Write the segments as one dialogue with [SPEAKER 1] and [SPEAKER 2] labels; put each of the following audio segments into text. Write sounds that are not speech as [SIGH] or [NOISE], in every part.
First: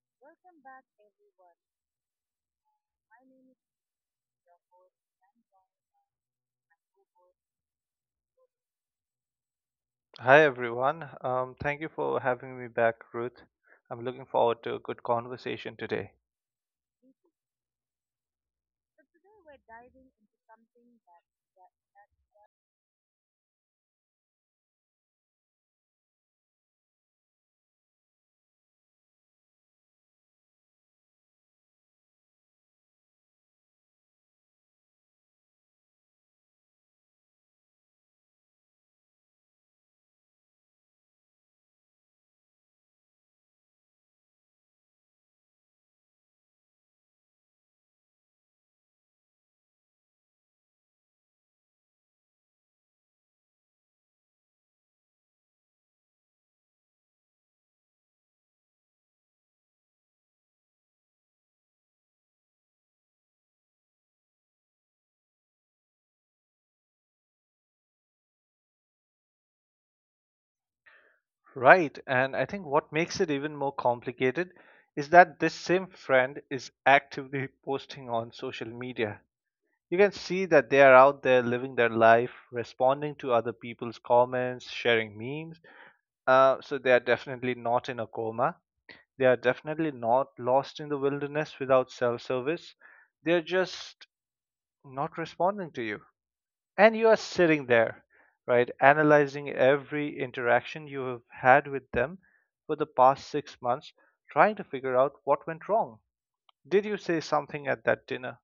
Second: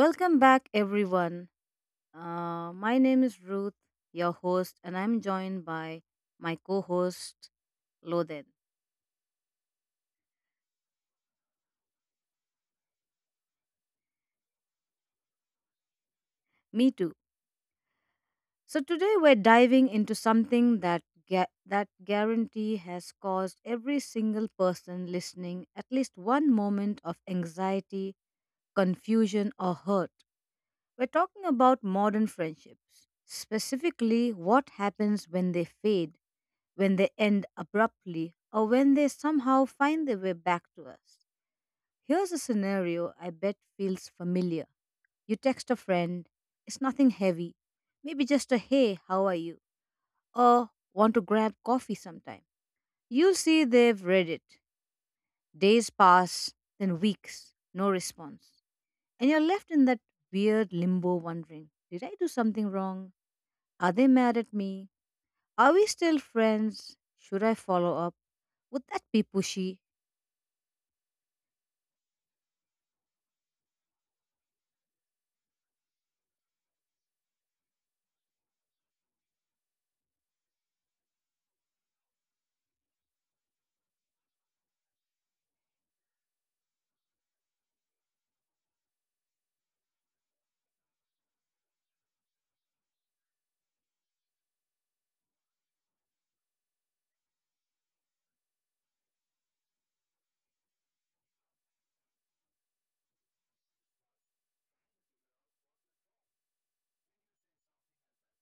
[SPEAKER 1] Welcome back, everyone. My name is Ruth, your host, and I'm joined by my co host, Loden.
[SPEAKER 2] Hi everyone. Thank you for having me back, Ruth. I'm looking forward to a good conversation today.
[SPEAKER 1] Me too. So, today we're diving into something that guarantee has caused every single person listening at least one moment of anxiety, confusion, or hurt. We're talking about modern friendships, specifically what happens when they fade, when they end abruptly, or when they somehow find their way back to us. Here's a scenario I bet feels familiar. You text a friend. It's nothing heavy, maybe just a hey, how are you? Or want to grab coffee sometime. You see they've read it. Days pass, then weeks, no response. And you're left in that weird limbo wondering, did I do something wrong? Are they mad at me? Are we still friends? Should I follow up? Would that be pushy?
[SPEAKER 2] Right, and I think what makes it even more complicated is that this same friend is actively posting on social media. You can see that they are out there living their life, responding to other people's comments, sharing memes. So they are definitely not in a coma. They are definitely not lost in the wilderness without self service. They're just not responding to you, and you are sitting there right, analyzing every interaction you have had with them for the past 6 months, trying to figure out what went wrong. Did you say something at that dinner?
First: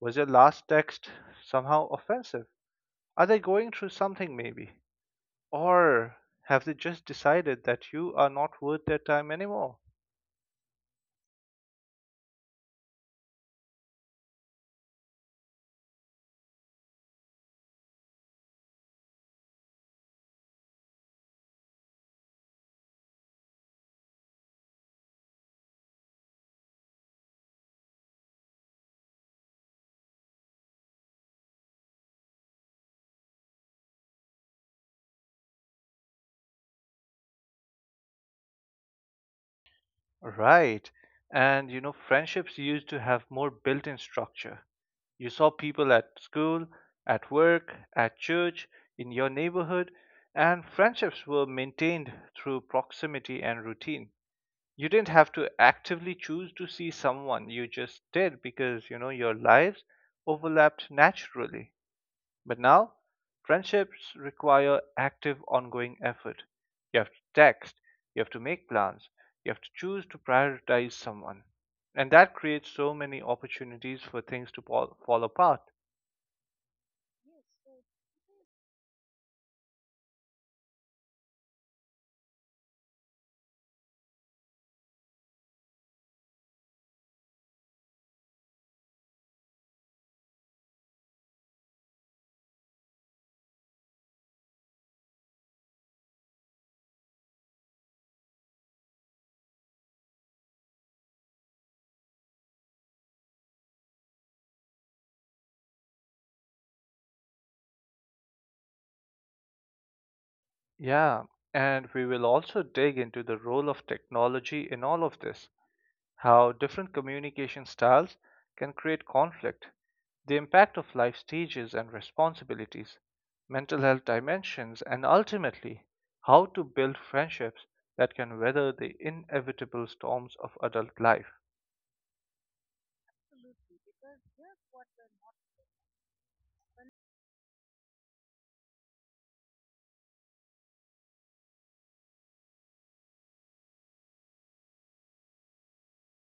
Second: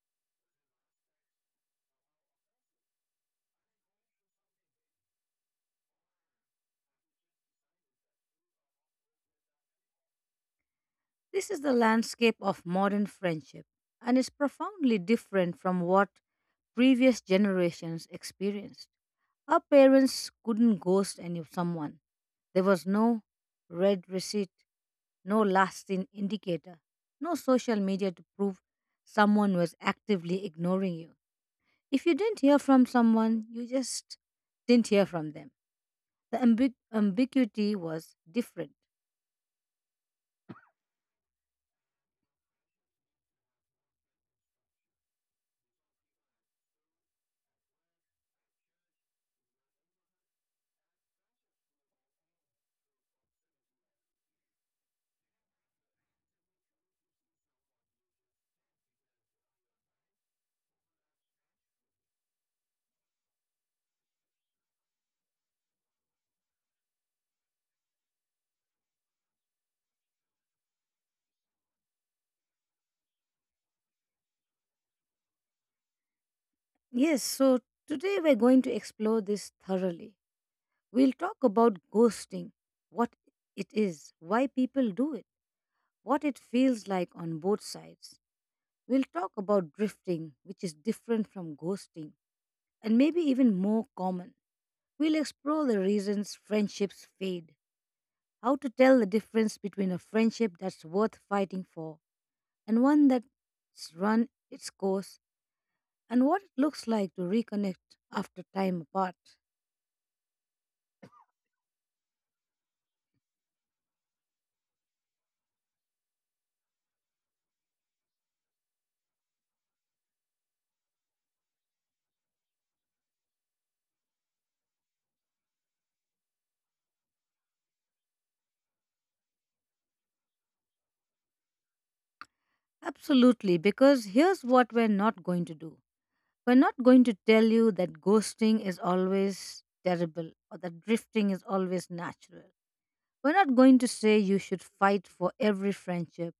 [SPEAKER 2] Was your last text somehow offensive? Are they going through something, maybe? Or have they just decided that you are not worth their time anymore?
[SPEAKER 1] This is the landscape of modern friendship, and is profoundly different from what previous generations experienced. Our parents couldn't ghost any someone. There was no red receipt, no lasting indicator, no social media to prove someone was actively ignoring you. If you didn't hear from someone, you just didn't hear from them. The ambiguity was different.
[SPEAKER 2] Right, and you know, friendships used to have more built-in structure. You saw people at school, at work, at church, in your neighborhood, and friendships were maintained through proximity and routine. You didn't have to actively choose to see someone, you just did because, you know, your lives overlapped naturally. But now, friendships require active, ongoing effort. You have to text, you have to make plans, you have to choose to prioritize someone. And that creates so many opportunities for things to fall apart.
[SPEAKER 1] Yes, so today we're going to explore this thoroughly. We'll talk about ghosting, what it is, why people do it, what it feels like on both sides. We'll talk about drifting, which is different from ghosting and maybe even more common. We'll explore the reasons friendships fade, how to tell the difference between a friendship that's worth fighting for and one that's run its course, and what it looks like to reconnect after time apart.
[SPEAKER 2] Yeah, and we will also dig into the role of technology in all of this, how different communication styles can create conflict, the impact of life stages and responsibilities, mental health dimensions, and ultimately, how to build friendships that can weather the inevitable storms of adult life.
[SPEAKER 1] Absolutely, because here's what we're not going to do. We're not going to tell you that ghosting is always terrible or that drifting is always natural. We're not going to say you should fight for every friendship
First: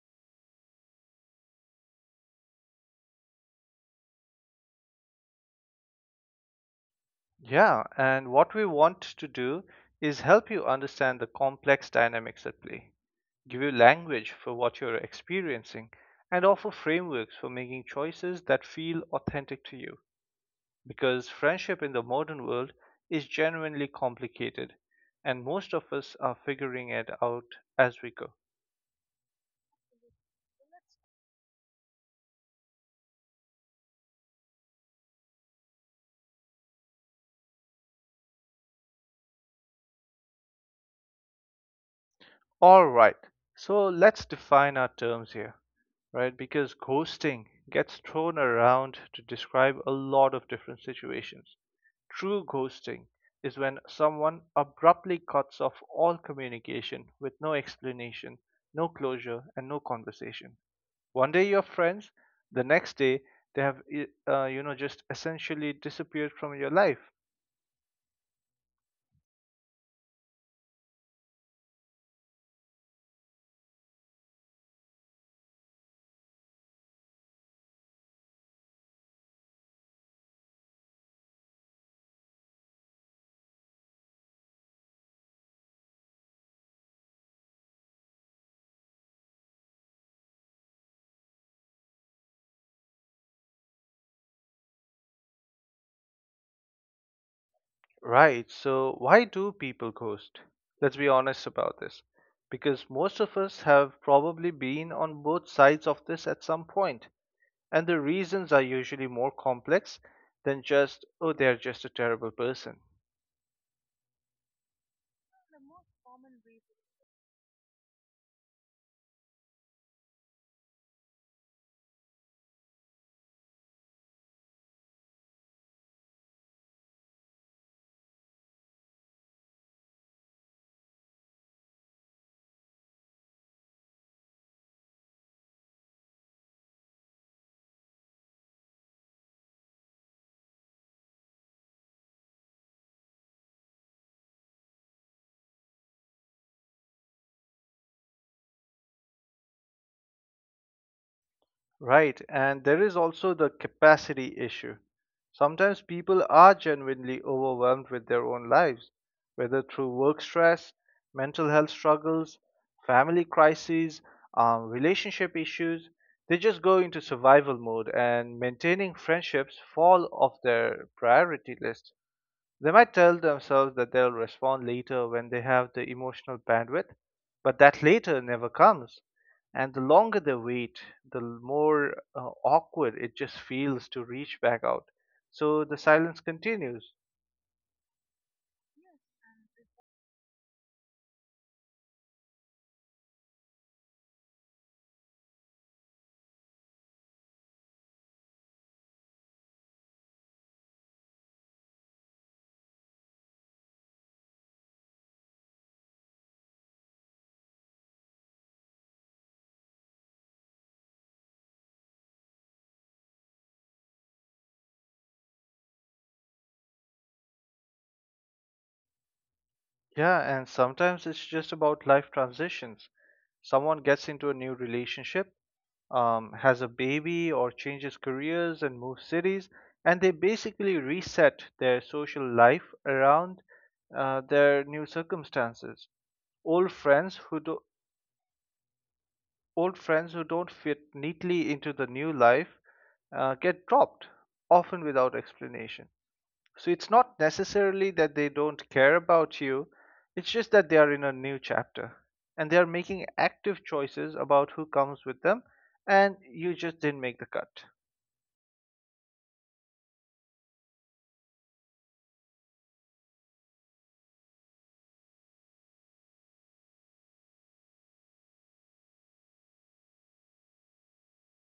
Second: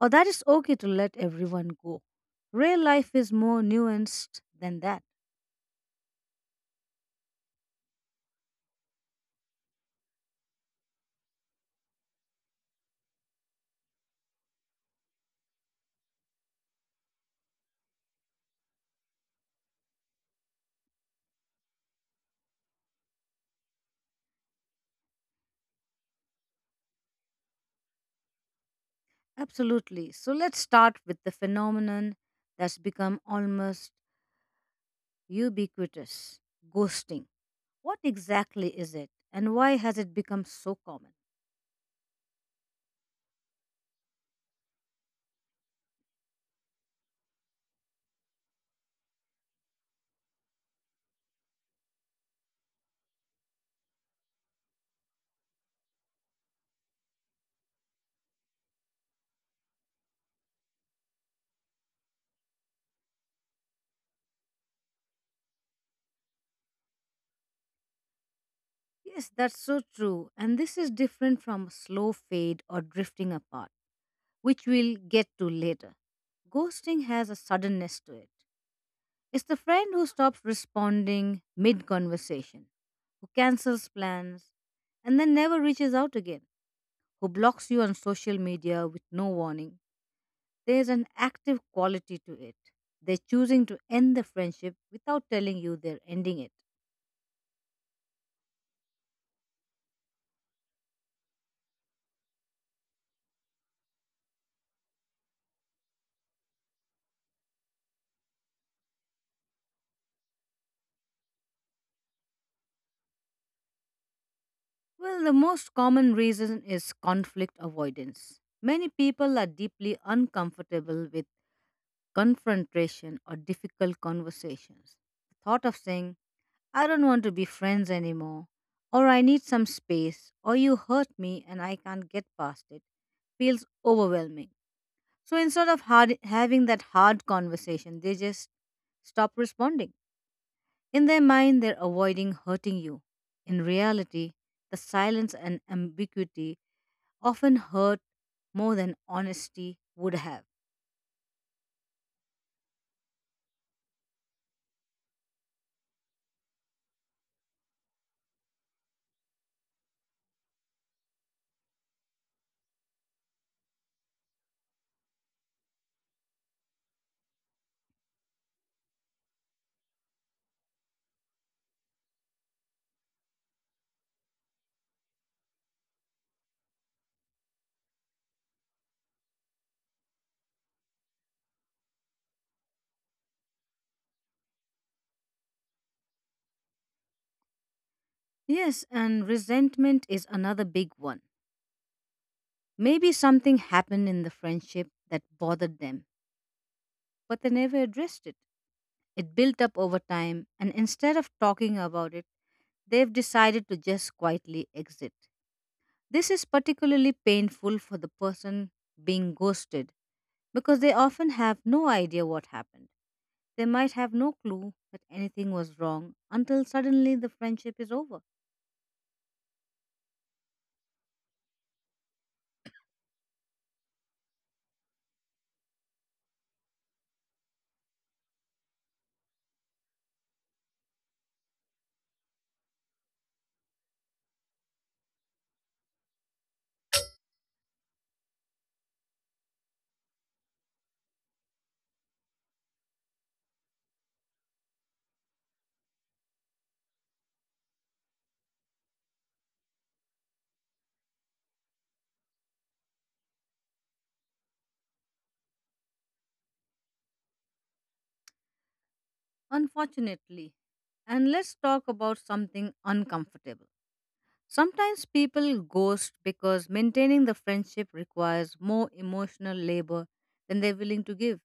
[SPEAKER 1] or that it's okay to let everyone go. Real life is more nuanced than that.
[SPEAKER 2] Yeah, and what we want to do is help you understand the complex dynamics at play, give you language for what you're experiencing, and offer frameworks for making choices that feel authentic to you. Because friendship in the modern world is genuinely complicated, and most of us are figuring it out as we go.
[SPEAKER 1] Absolutely. So let's start with the phenomenon that's become almost ubiquitous. Ghosting. What exactly is it? And why has it become so common?
[SPEAKER 2] All right. So let's define our terms here, right? Because ghosting gets thrown around to describe a lot of different situations. True ghosting is when someone abruptly cuts off all communication with no explanation, no closure, and no conversation. One day you're friends, the next day they have, you know, just essentially disappeared from your life.
[SPEAKER 1] Yes, that's so true. And this is different from slow fade or drifting apart, which we'll get to later. Ghosting has a suddenness to it. It's the friend who stops responding mid conversation, who cancels plans, and then never reaches out again, who blocks you on social media with no warning. There's an active quality to it. They're choosing to end the friendship without telling you they're ending it.
[SPEAKER 2] Right. So, why do people ghost? Let's be honest about this. Because most of us have probably been on both sides of this at some point, and the reasons are usually more complex than just, oh, they're just a terrible person.
[SPEAKER 1] Well, the most common reason is conflict avoidance. Many people are deeply uncomfortable with confrontation or difficult conversations. The thought of saying, I don't want to be friends anymore, or I need some space, or you hurt me and I can't get past it, feels overwhelming. So instead of having that hard conversation, they just stop responding. In their mind, they're avoiding hurting you. In reality, the silence and ambiguity often hurt more than honesty would have.
[SPEAKER 2] Right, and there is also the capacity issue. Sometimes people are genuinely overwhelmed with their own lives, whether through work stress, mental health struggles, family crises, relationship issues. They just go into survival mode, and maintaining friendships fall off their priority list. They might tell themselves that they'll respond later when they have the emotional bandwidth, but that later never comes. And the longer they wait, the more awkward it just feels to reach back out. So the silence continues.
[SPEAKER 1] Yes, and resentment is another big one. Maybe something happened in the friendship that bothered them, but they never addressed it. It built up over time, and instead of talking about it, they've decided to just quietly exit. This is particularly painful for the person being ghosted because they often have no idea what happened. They might have no clue that anything was wrong until suddenly the friendship is over.
[SPEAKER 2] Yeah, and sometimes it's just about life transitions. Someone gets into a new relationship, has a baby or changes careers and moves cities, and they basically reset their social life around their new circumstances. Old friends who do, Old friends who don't fit neatly into the new life get dropped, often without explanation. So it's not necessarily that they don't care about you; it's just that they are in a new chapter and they are making active choices about who comes with them, and you just didn't make the cut.
[SPEAKER 1] Unfortunately, and let's talk about something uncomfortable. Sometimes people ghost because maintaining the friendship requires more emotional labor than they're willing to give.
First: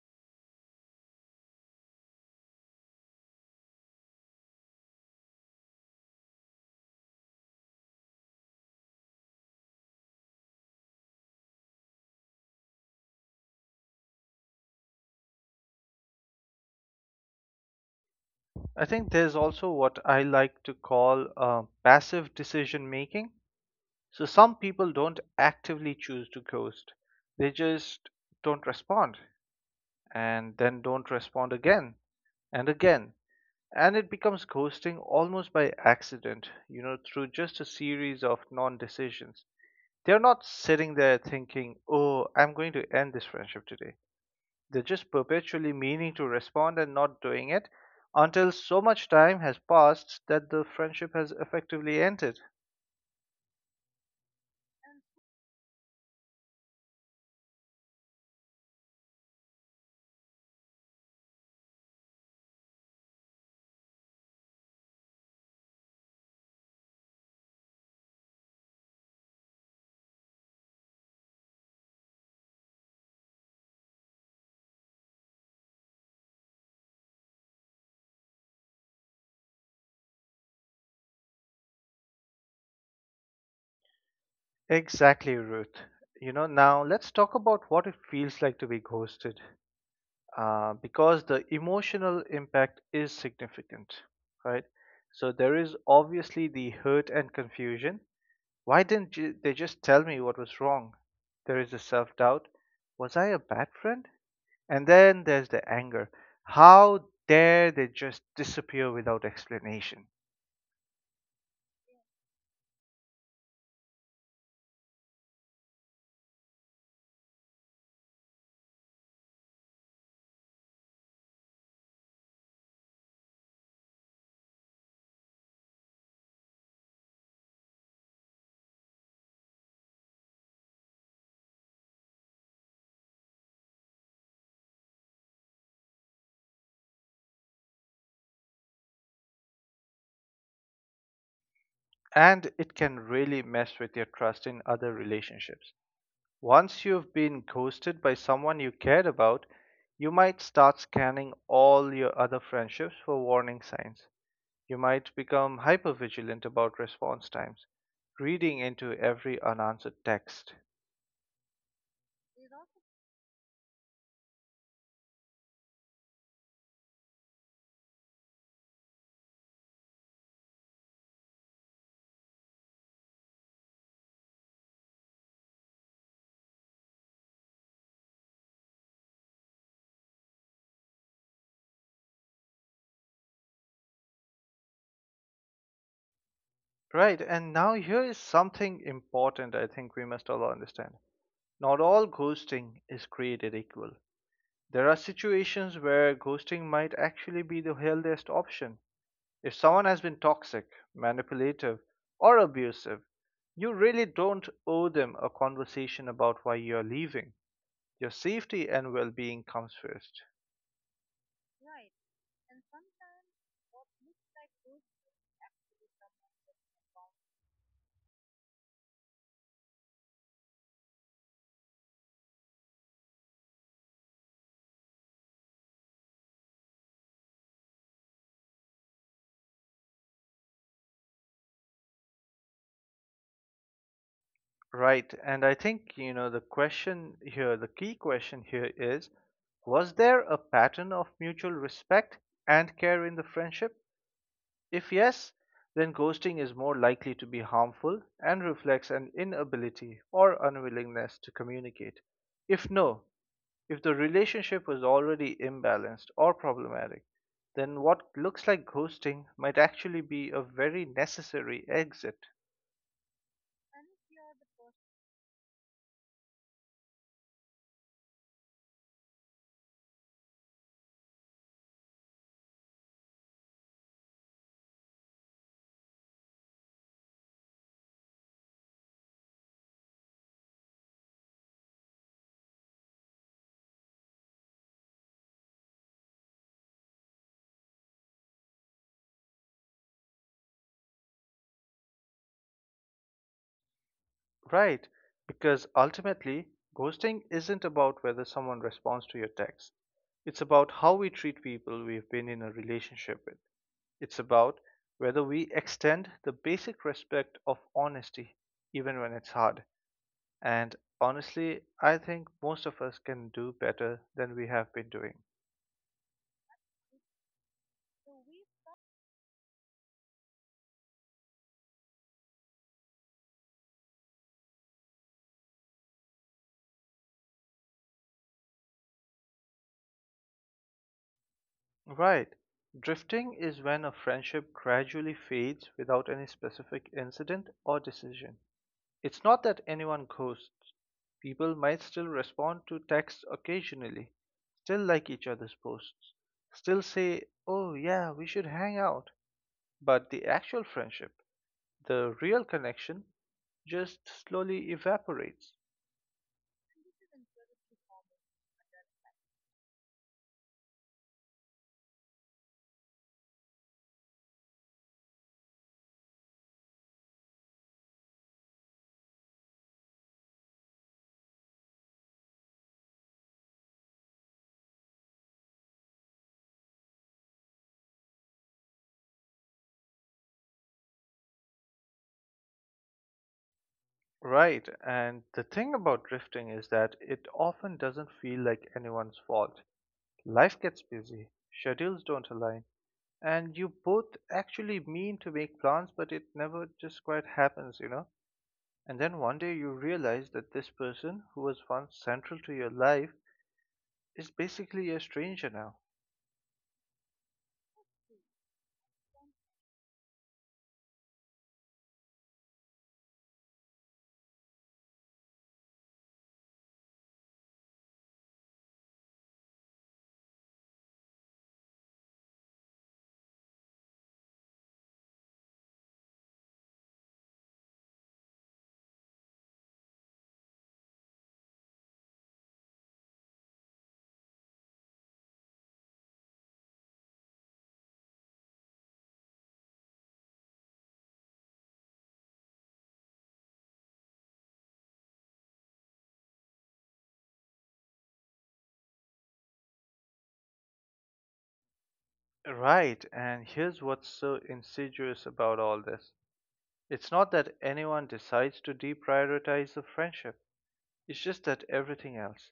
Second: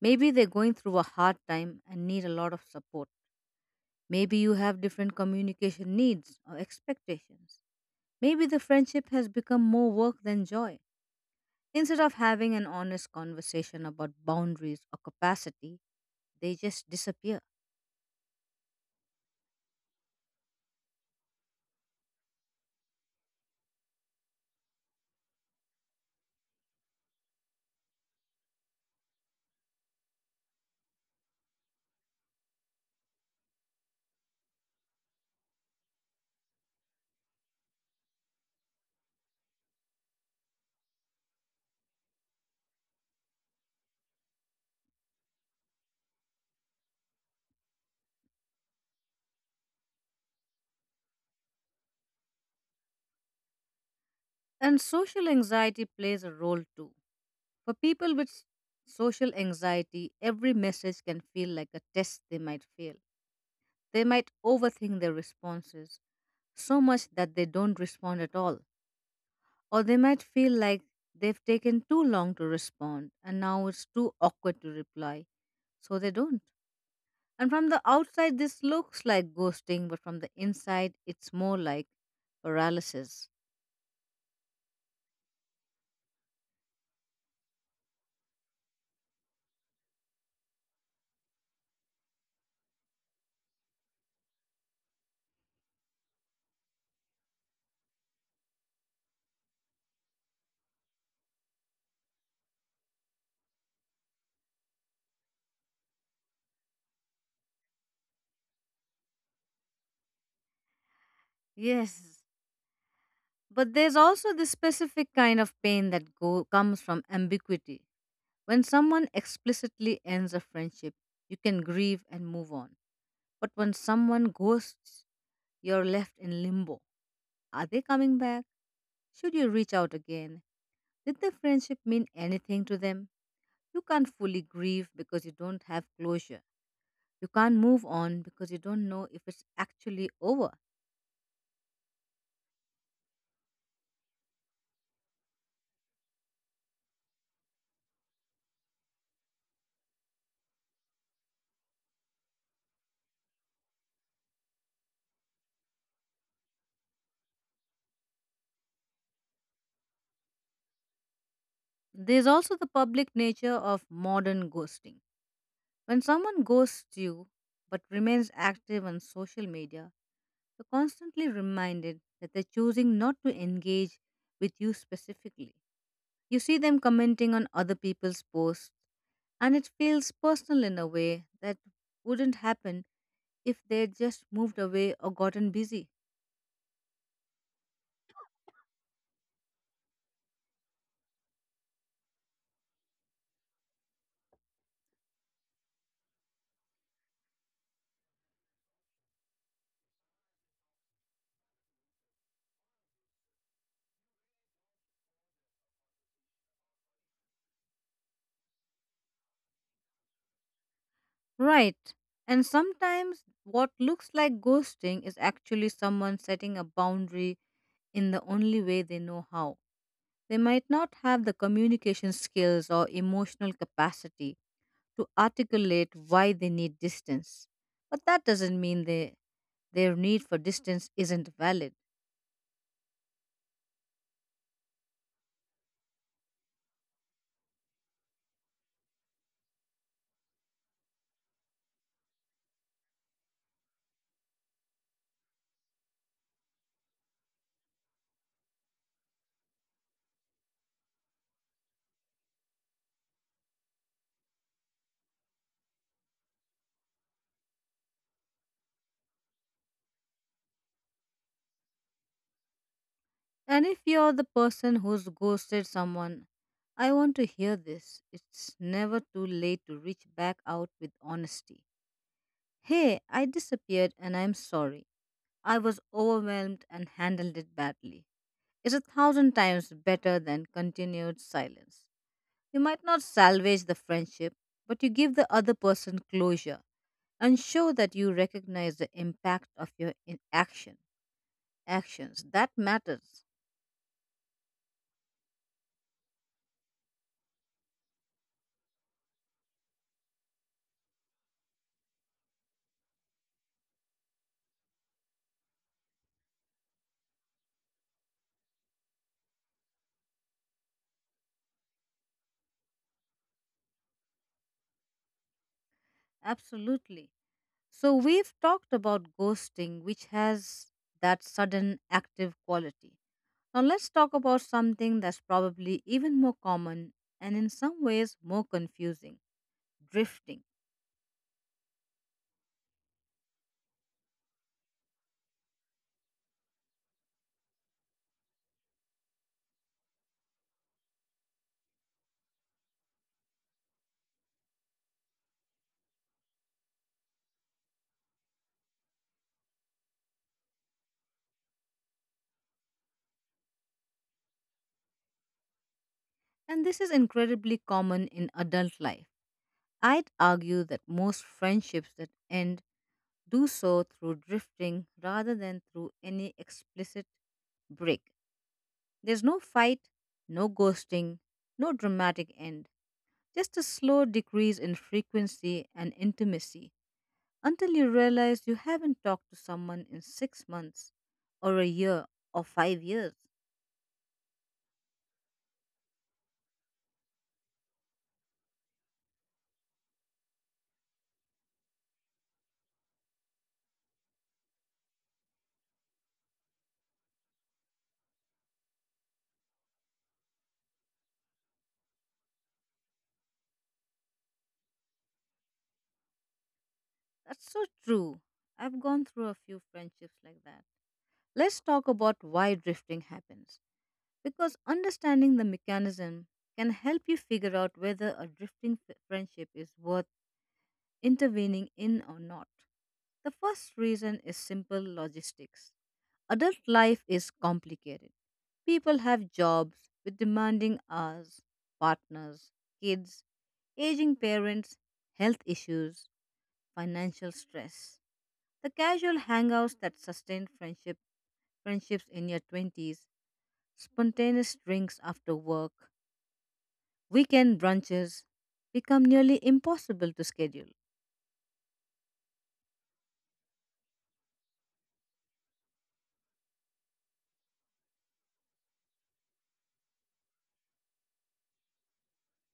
[SPEAKER 1] Maybe they're going through a hard time and need a lot of support. Maybe you have different communication needs or expectations. Maybe the friendship has become more work than joy. Instead of having an honest conversation about boundaries or capacity, they just disappear.
[SPEAKER 2] I think there's also what I like to call passive decision making. So some people don't actively choose to ghost, they just don't respond, and then don't respond again and again. And it becomes ghosting almost by accident, you know, through just a series of non decisions. They're not sitting there thinking, oh, I'm going to end this friendship today. They're just perpetually meaning to respond and not doing it until so much time has passed that the friendship has effectively ended.
[SPEAKER 1] And social anxiety plays a role too. For people with social anxiety, every message can feel like a test they might fail. They might overthink their responses so much that they don't respond at all. Or they might feel like they've taken too long to respond and now it's too awkward to reply, so they don't. And from the outside, this looks like ghosting, but from the inside, it's more like paralysis.
[SPEAKER 2] Exactly, Ruth. You know, now let's talk about what it feels like to be ghosted, because the emotional impact is significant, right? So there is obviously the hurt and confusion. Why didn't they just tell me what was wrong? There is the self doubt. Was I a bad friend? And then there's the anger. How dare they just disappear without explanation?
[SPEAKER 1] Yes, but there's also this specific kind of pain that comes from ambiguity. When someone explicitly ends a friendship, you can grieve and move on. But when someone ghosts, you're left in limbo. Are they coming back? Should you reach out again? Did the friendship mean anything to them? You can't fully grieve because you don't have closure. You can't move on because you don't know if it's actually over.
[SPEAKER 2] And it can really mess with your trust in other relationships. Once you've been ghosted by someone you cared about, you might start scanning all your other friendships for warning signs. You might become hypervigilant about response times, reading into every unanswered text.
[SPEAKER 1] There's also the public nature of modern ghosting. When someone ghosts you but remains active on social media, you're constantly reminded that they're choosing not to engage with you specifically. You see them commenting on other people's posts, and it feels personal in a way that wouldn't happen if they just moved away or gotten busy.
[SPEAKER 2] Right, and now here is something important I think we must all understand. Not all ghosting is created equal. There are situations where ghosting might actually be the healthiest option. If someone has been toxic, manipulative, or abusive, you really don't owe them a conversation about why you're leaving. Your safety and well being comes first.
[SPEAKER 1] Right. And sometimes what looks like ghosting is actually someone setting a boundary in the only way they know how. They might not have the communication skills or emotional capacity to articulate why they need distance. But that doesn't mean their need for distance isn't valid.
[SPEAKER 2] Right, and I think, you know, the question here, the key question here is, was there a pattern of mutual respect and care in the friendship? If yes, then ghosting is more likely to be harmful and reflects an inability or unwillingness to communicate. If no, if the relationship was already imbalanced or problematic, then what looks like ghosting might actually be a very necessary exit.
[SPEAKER 1] And if you're the person who's ghosted someone, I want to hear this. It's never too late to reach back out with honesty. Hey, I disappeared and I'm sorry. I was overwhelmed and handled it badly. It's a thousand times better than continued silence. You might not salvage the friendship, but you give the other person closure and show that you recognize the impact of your action. Actions that matters
[SPEAKER 2] Right, because ultimately, ghosting isn't about whether someone responds to your text. It's about how we treat people we've been in a relationship with. It's about whether we extend the basic respect of honesty, even when it's hard. And honestly, I think most of us can do better than we have been doing.
[SPEAKER 1] absolutely. So we've talked about ghosting, which has that sudden active quality. Now let's talk about something that's probably even more common and in some ways more confusing: drifting.
[SPEAKER 2] Right. Drifting is when a friendship gradually fades without any specific incident or decision. It's not that anyone ghosts. People might still respond to texts occasionally, still like each other's posts, still say, oh yeah, we should hang out. But the actual friendship, the real connection just slowly evaporates.
[SPEAKER 1] And this is incredibly common in adult life. I'd argue that most friendships that end do so through drifting rather than through any explicit break. There's no fight, no ghosting, no dramatic end. Just a slow decrease in frequency and intimacy until you realize you haven't talked to someone in 6 months or a year or 5 years.
[SPEAKER 2] Right, and the thing about drifting is that it often doesn't feel like anyone's fault. Life gets busy, schedules don't align, and you both actually mean to make plans, but it never just quite happens, you know? And then one day you realize that this person who was once central to your life is basically a stranger now.
[SPEAKER 1] That's so true. I've gone through a few friendships like that. Let's talk about why drifting happens. Because understanding the mechanism can help you figure out whether a drifting friendship is worth intervening in or not. The first reason is simple logistics. Adult life is complicated. People have jobs with demanding hours, partners, kids, aging parents, health issues, financial stress. The casual hangouts that sustain friendships in your 20s, spontaneous drinks after work, weekend brunches become nearly impossible to schedule.
[SPEAKER 2] Right, and here's what's so insidious about all this. It's not that anyone decides to deprioritize the friendship, it's just that everything else,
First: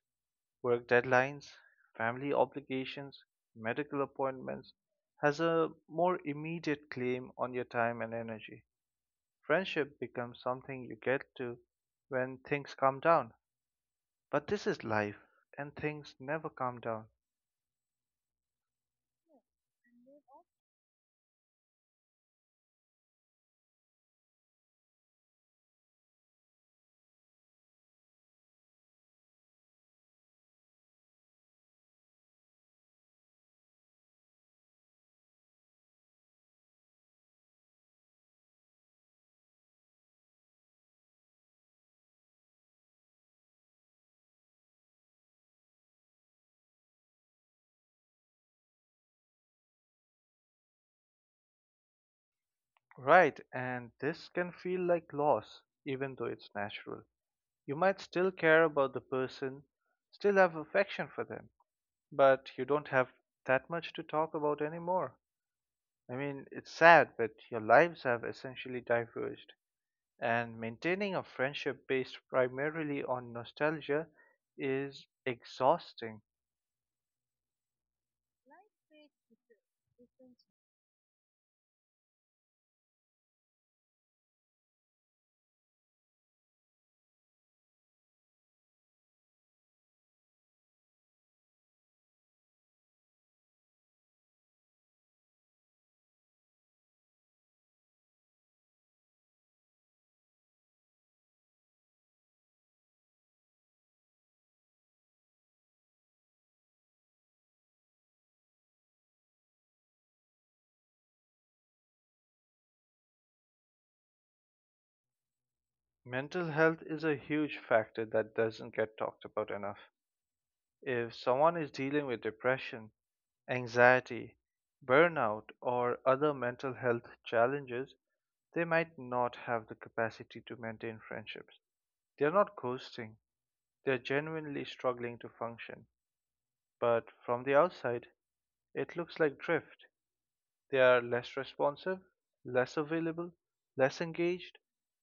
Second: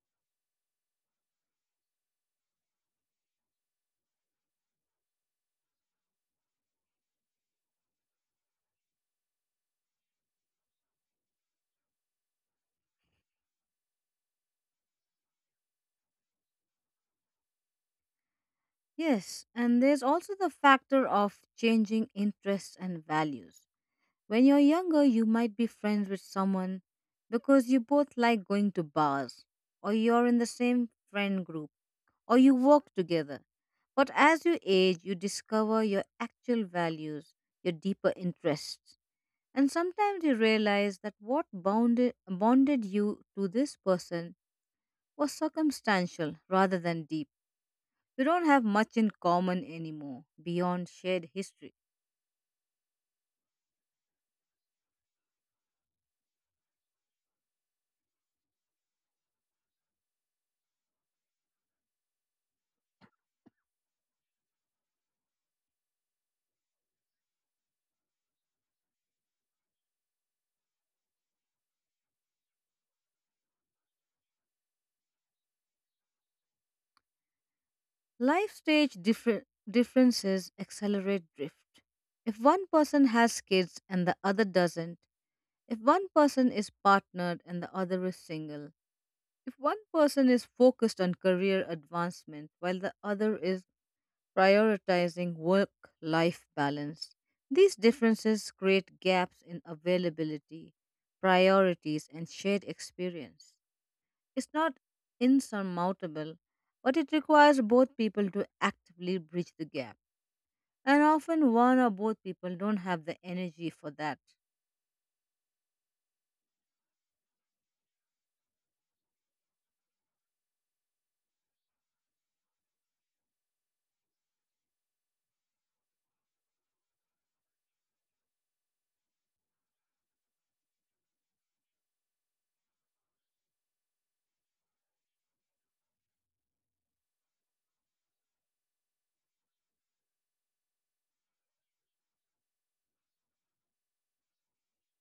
[SPEAKER 2] work deadlines, family obligations, medical appointments, has a more immediate claim on your time and energy. Friendship becomes something you get to when things calm down. But this is life, and things never calm down.
[SPEAKER 1] Yes, and there's also the factor of changing interests and values. When you're younger, you might be friends with someone because you both like going to bars, or you're in the same friend group, or you work together. But as you age, you discover your actual values, your deeper interests. And sometimes you realize that what bonded you to this person was circumstantial rather than deep. You don't have much in common anymore beyond shared history.
[SPEAKER 2] Right, and this can feel like loss, even though it's natural. You might still care about the person, still have affection for them, but you don't have that much to talk about anymore. I mean, it's sad, but your lives have essentially diverged, and maintaining a friendship based primarily on nostalgia is exhausting.
[SPEAKER 1] Life stage differences accelerate drift. If one person has kids and the other doesn't, if one person is partnered and the other is single, if one person is focused on career advancement while the other is prioritizing work life balance, these differences create gaps in availability, priorities, and shared experience. It's not insurmountable, but it requires both people to actively bridge the gap. And often one or both people don't have the energy for that.
[SPEAKER 2] Mental health is a huge factor that doesn't get talked about enough. If someone is dealing with depression, anxiety, burnout, or other mental health challenges, they might not have the capacity to maintain friendships. They're not ghosting, they're genuinely struggling to function. But from the outside, it looks like drift. They are less responsive, less available, less engaged,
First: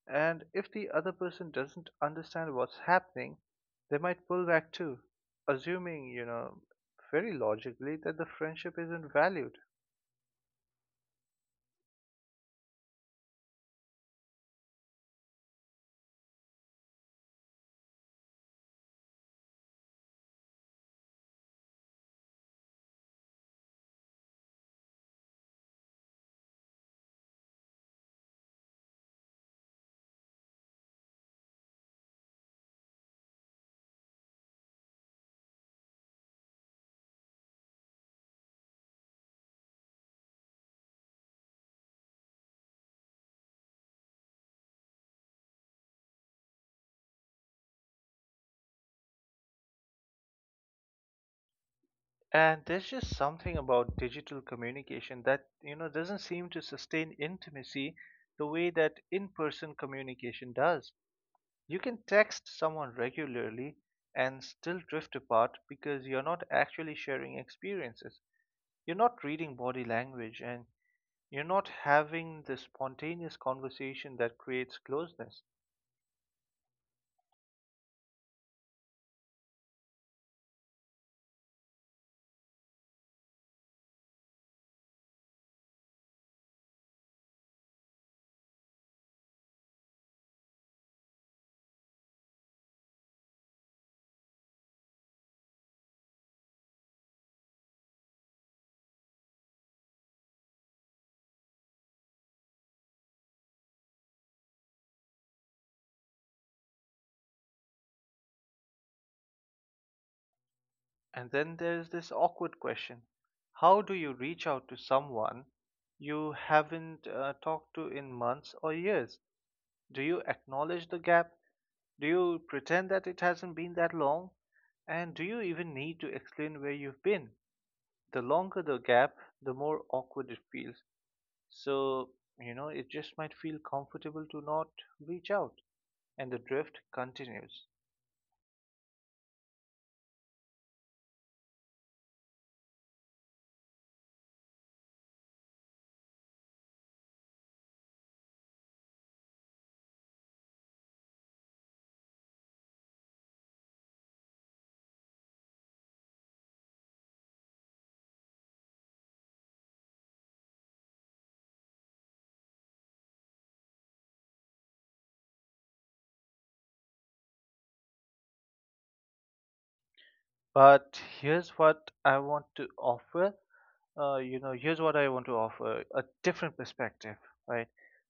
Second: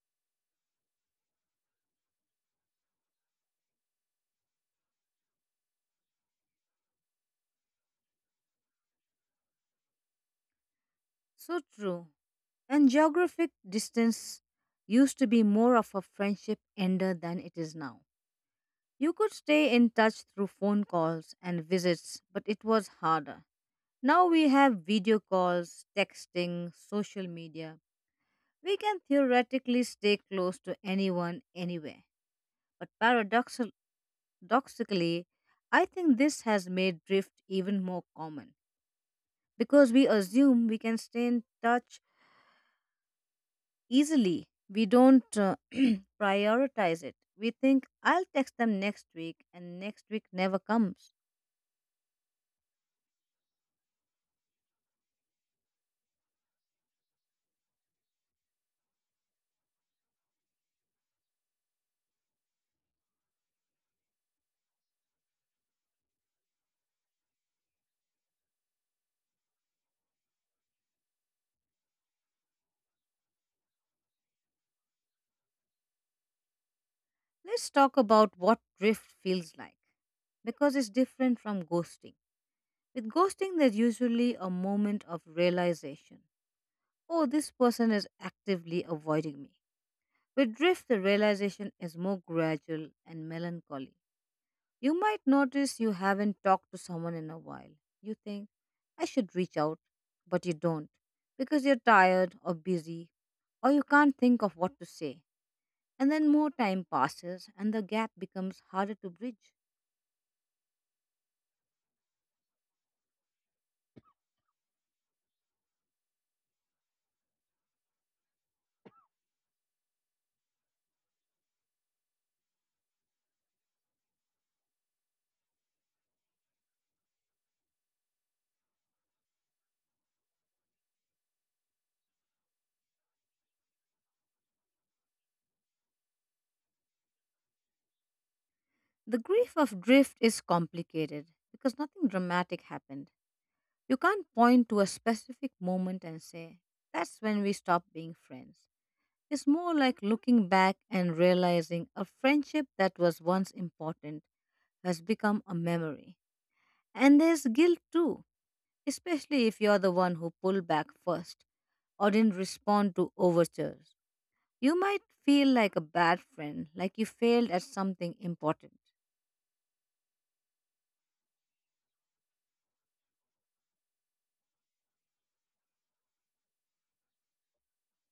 [SPEAKER 2] and if the other person doesn't understand what's happening, they might pull back too, assuming, you know, very logically that the friendship isn't valued.
[SPEAKER 1] So true. And geographic distance used to be more of a friendship ender than it is now. You could stay in touch through phone calls and visits, but it was harder. Now we have video calls, texting, social media. We can theoretically stay close to anyone anywhere. But paradoxically, I think this has made drift even more common because we assume we can stay in touch easily. We don't prioritize it. We think I'll text them next week, and next week never comes.
[SPEAKER 2] And there's just something about digital communication that, you know, doesn't seem to sustain intimacy the way that in person communication does. You can text someone regularly and still drift apart because you're not actually sharing experiences. You're not reading body language, and you're not having the spontaneous conversation that creates closeness.
[SPEAKER 1] Let's talk about what drift feels like because it's different from ghosting. With ghosting, there's usually a moment of realization, oh, this person is actively avoiding me. With drift, the realization is more gradual and melancholy. You might notice you haven't talked to someone in a while. You think, I should reach out, but you don't because you're tired or busy or you can't think of what to say. And then more time passes and the gap becomes harder to bridge.
[SPEAKER 2] And then there's this awkward question. How do you reach out to someone you haven't talked to in months or years? Do you acknowledge the gap? Do you pretend that it hasn't been that long? And do you even need to explain where you've been? The longer the gap, the more awkward it feels. So, you know, it just might feel comfortable to not reach out, and the drift continues.
[SPEAKER 1] The grief of drift is complicated because nothing dramatic happened. You can't point to a specific moment and say, that's when we stopped being friends. It's more like looking back and realizing a friendship that was once important has become a memory. And there's guilt too, especially if you're the one who pulled back first or didn't respond to overtures. You might feel like a bad friend, like you failed at something important.
[SPEAKER 2] But here's what I want to offer. You know, here's what I want to offer, a different perspective, right?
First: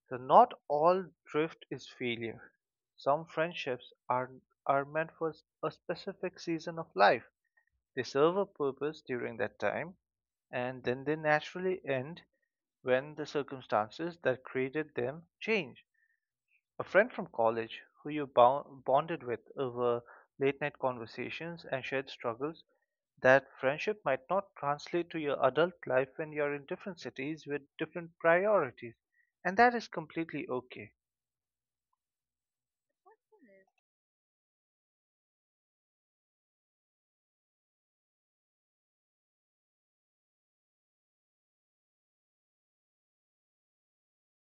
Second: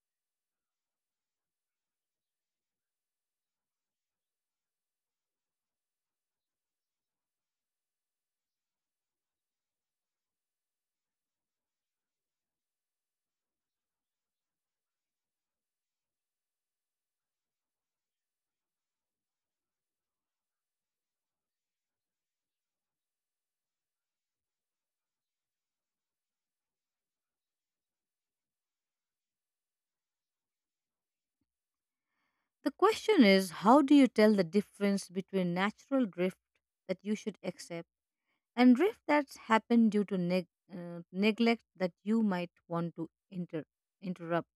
[SPEAKER 2] So, not all drift is failure. Some friendships are meant for a specific season of life, they serve a purpose during that time, and then they naturally end when the circumstances that created them change. A friend from college who you bonded with over late night conversations and shared struggles, that friendship might not translate to your adult life when you're in different cities with different priorities, and that is completely okay.
[SPEAKER 1] The question is, how do you tell the difference between natural drift that you should accept and drift that's happened due to neglect that you might want to interrupt?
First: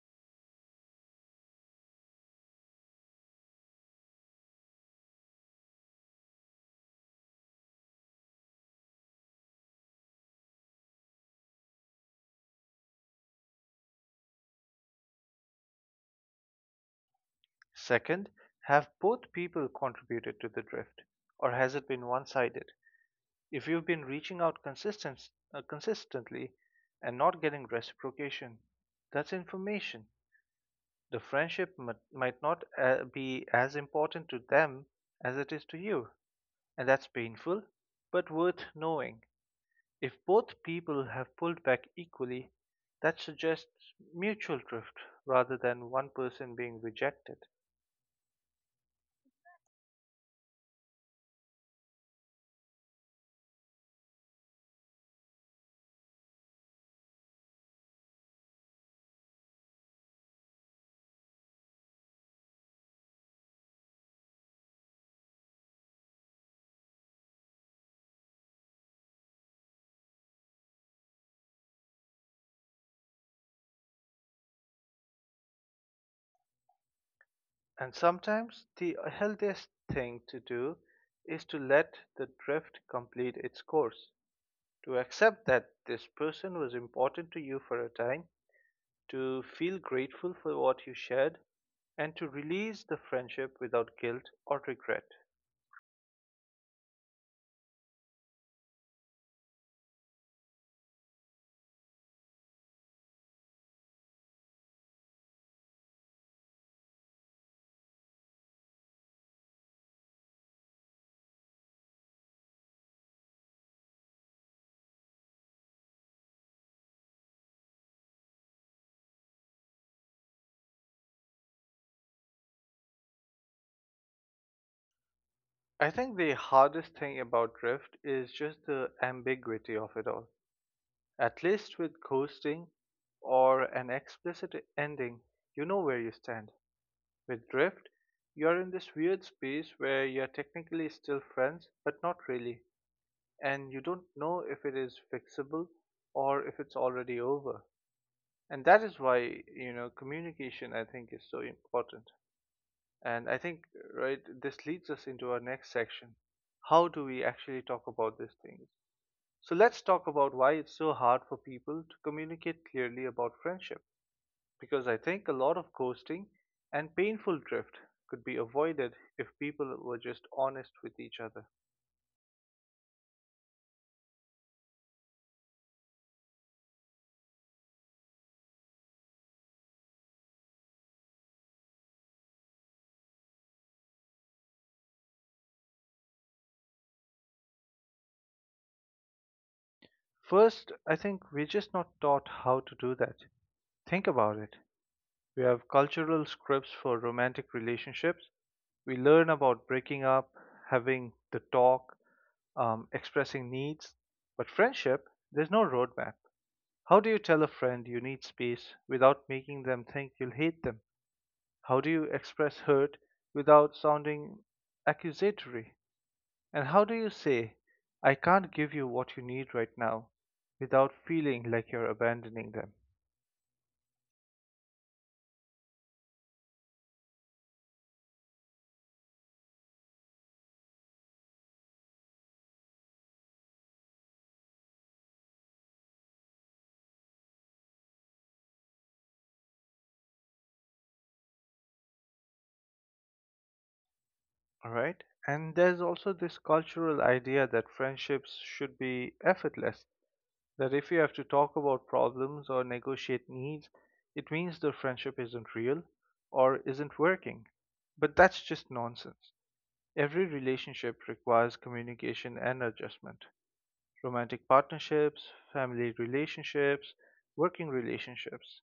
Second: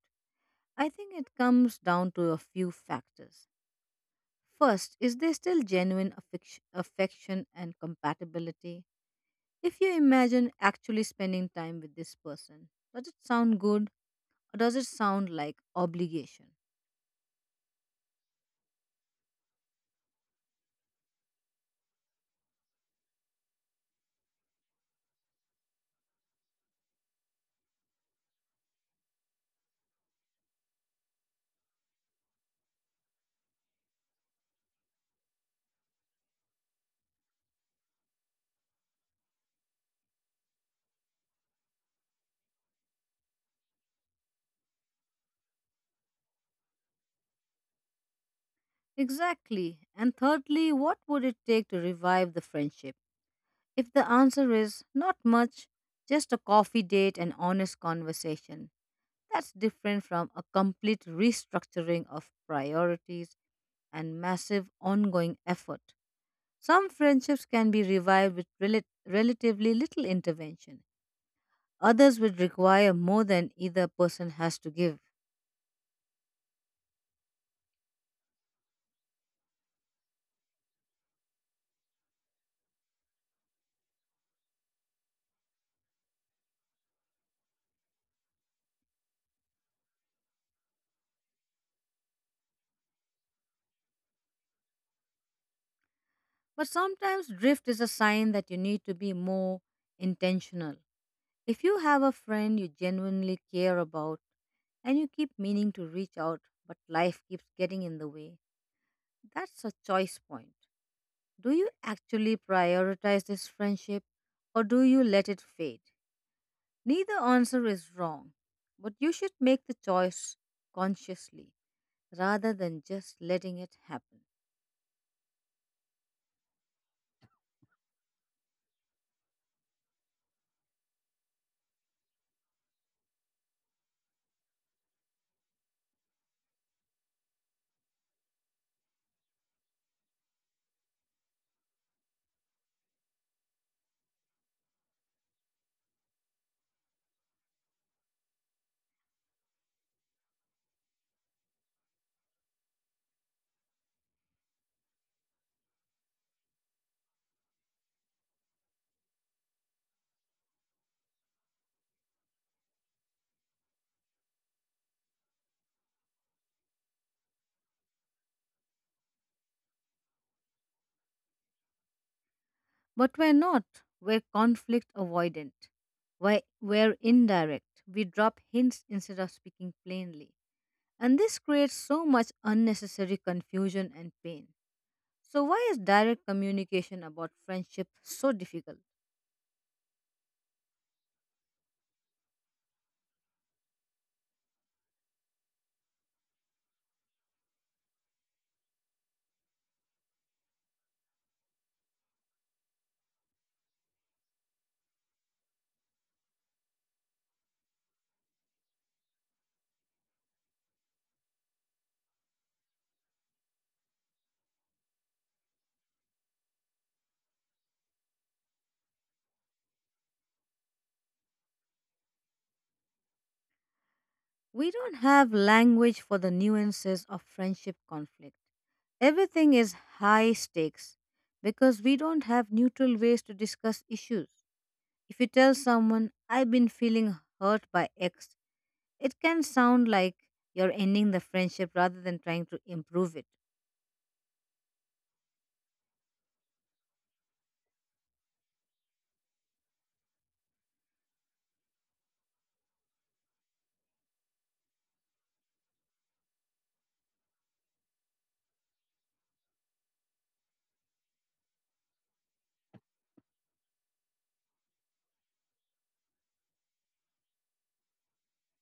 [SPEAKER 1] I think it comes down to a few factors. First, is there still genuine affection and compatibility? If you imagine actually spending time with this person, does it sound good, or does it sound like obligation?
[SPEAKER 2] Second, have both people contributed to the drift, or has it been one sided? If you've been reaching out consistently and not getting reciprocation, that's information. The friendship might not be as important to them as it is to you, and that's painful, but worth knowing. If both people have pulled back equally, that suggests mutual drift rather than one person being rejected.
[SPEAKER 1] Exactly. And thirdly, what would it take to revive the friendship? If the answer is not much, just a coffee date and honest conversation, that's different from a complete restructuring of priorities and massive ongoing effort. Some friendships can be revived with relatively little intervention. Others would require more than either person has to give.
[SPEAKER 2] And sometimes the healthiest thing to do is to let the drift complete its course, to accept that this person was important to you for a time, to feel grateful for what you shared, and to release the friendship without guilt or regret.
[SPEAKER 1] But sometimes drift is a sign that you need to be more intentional. If you have a friend you genuinely care about, and you keep meaning to reach out, but life keeps getting in the way, that's a choice point. Do you actually prioritize this friendship, or do you let it fade? Neither answer is wrong, but you should make the choice consciously rather than just letting it happen.
[SPEAKER 2] I think the hardest thing about drift is just the ambiguity of it all. At least with ghosting or an explicit ending, you know where you stand. With drift, you're in this weird space where you're technically still friends, but not really, and you don't know if it is fixable or if it's already over. And that is why communication, I think, is so important. And I think, right, this leads us into our next section. How do we actually talk about these things? So let's talk about why it's so hard for people to communicate clearly about friendship, because I think a lot of ghosting and painful drift could be avoided if people were just honest with each other.
[SPEAKER 1] But we're not, we're conflict avoidant. We're indirect. We drop hints instead of speaking plainly. And this creates so much unnecessary confusion and pain. So, why is direct communication about friendship so difficult?
[SPEAKER 2] First, I think we're just not taught how to do that. Think about it. We have cultural scripts for romantic relationships. We learn about breaking up, having the talk, expressing needs. But friendship, there's no roadmap. How do you tell a friend you need space without making them think you'll hate them? How do you express hurt without sounding accusatory? And how do you say, "I can't give you what you need right now," without feeling like you're abandoning them?
[SPEAKER 1] We don't have language for the nuances of friendship conflict. Everything is high stakes because we don't have neutral ways to discuss issues. If you tell someone, "I've been feeling hurt by X," it can sound like you're ending the friendship rather than trying to improve it.
[SPEAKER 2] All right. And there's also this cultural idea that friendships should be effortless, that if you have to talk about problems or negotiate needs, it means the friendship isn't real or isn't working. But that's just nonsense. Every relationship requires communication and adjustment. Romantic partnerships, family relationships, working relationships.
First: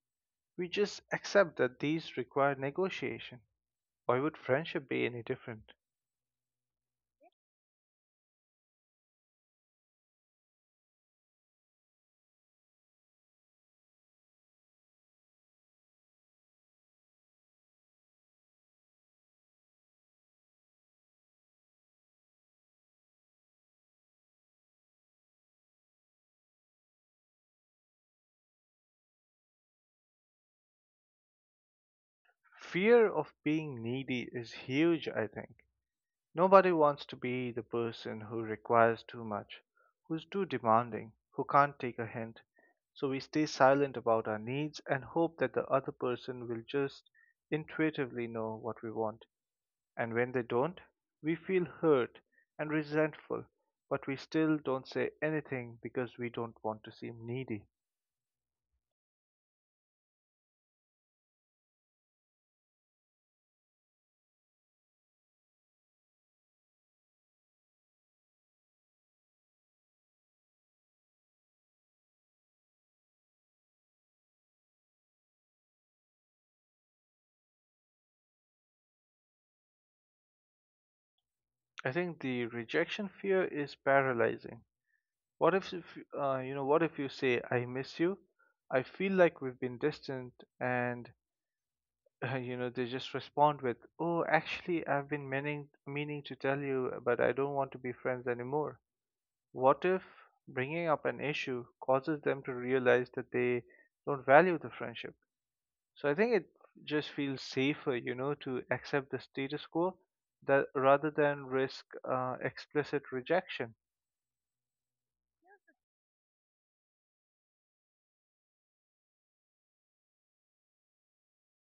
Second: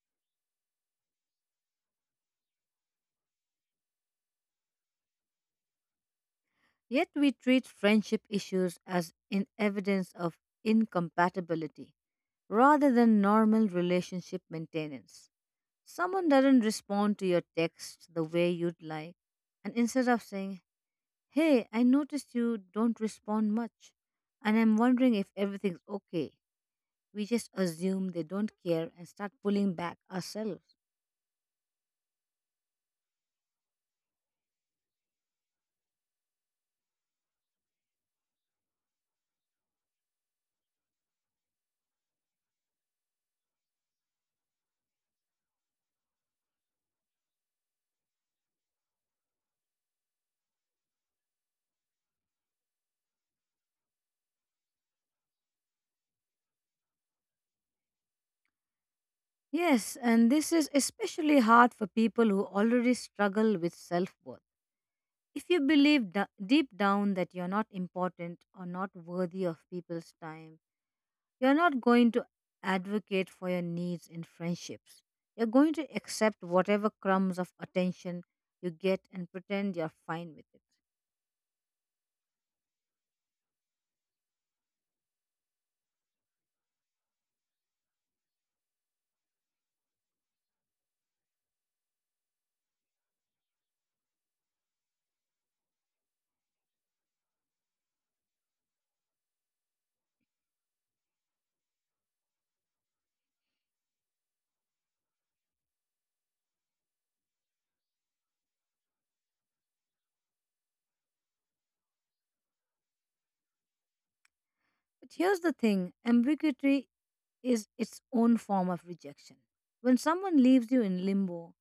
[SPEAKER 2] We just accept that these require negotiation. Why would friendship be any different?
[SPEAKER 1] Yet we treat friendship issues as in evidence of incompatibility rather than normal relationship maintenance. Someone doesn't respond to your text the way you'd like, and instead of saying, "Hey, I noticed you don't respond much, and I'm wondering if everything's okay," we just assume they don't care and start pulling back ourselves.
[SPEAKER 2] Fear of being needy is huge, I think. Nobody wants to be the person who requires too much, who's too demanding, who can't take a hint. So we stay silent about our needs and hope that the other person will just intuitively know what we want. And when they don't, we feel hurt and resentful, but we still don't say anything because we don't want to seem needy.
[SPEAKER 1] Yes, and this is especially hard for people who already struggle with self worth. If you believe deep down that you're not important or not worthy of people's time, you're not going to advocate for your needs in friendships. You're going to accept whatever crumbs of attention you get and pretend you're fine with it.
[SPEAKER 2] I think the rejection fear is paralyzing. What if you know, what if you say, "I miss you? I feel like we've been distant," and [LAUGHS] you know, they just respond with, "Oh, actually, I've been meaning to tell you, but I don't want to be friends anymore." What if bringing up an issue causes them to realize that they don't value the friendship? So I think it just feels safer, you know, to accept the status quo, that rather than risk explicit rejection.
[SPEAKER 1] But here's the thing: ambiguity is its own form of rejection. When someone leaves you in limbo,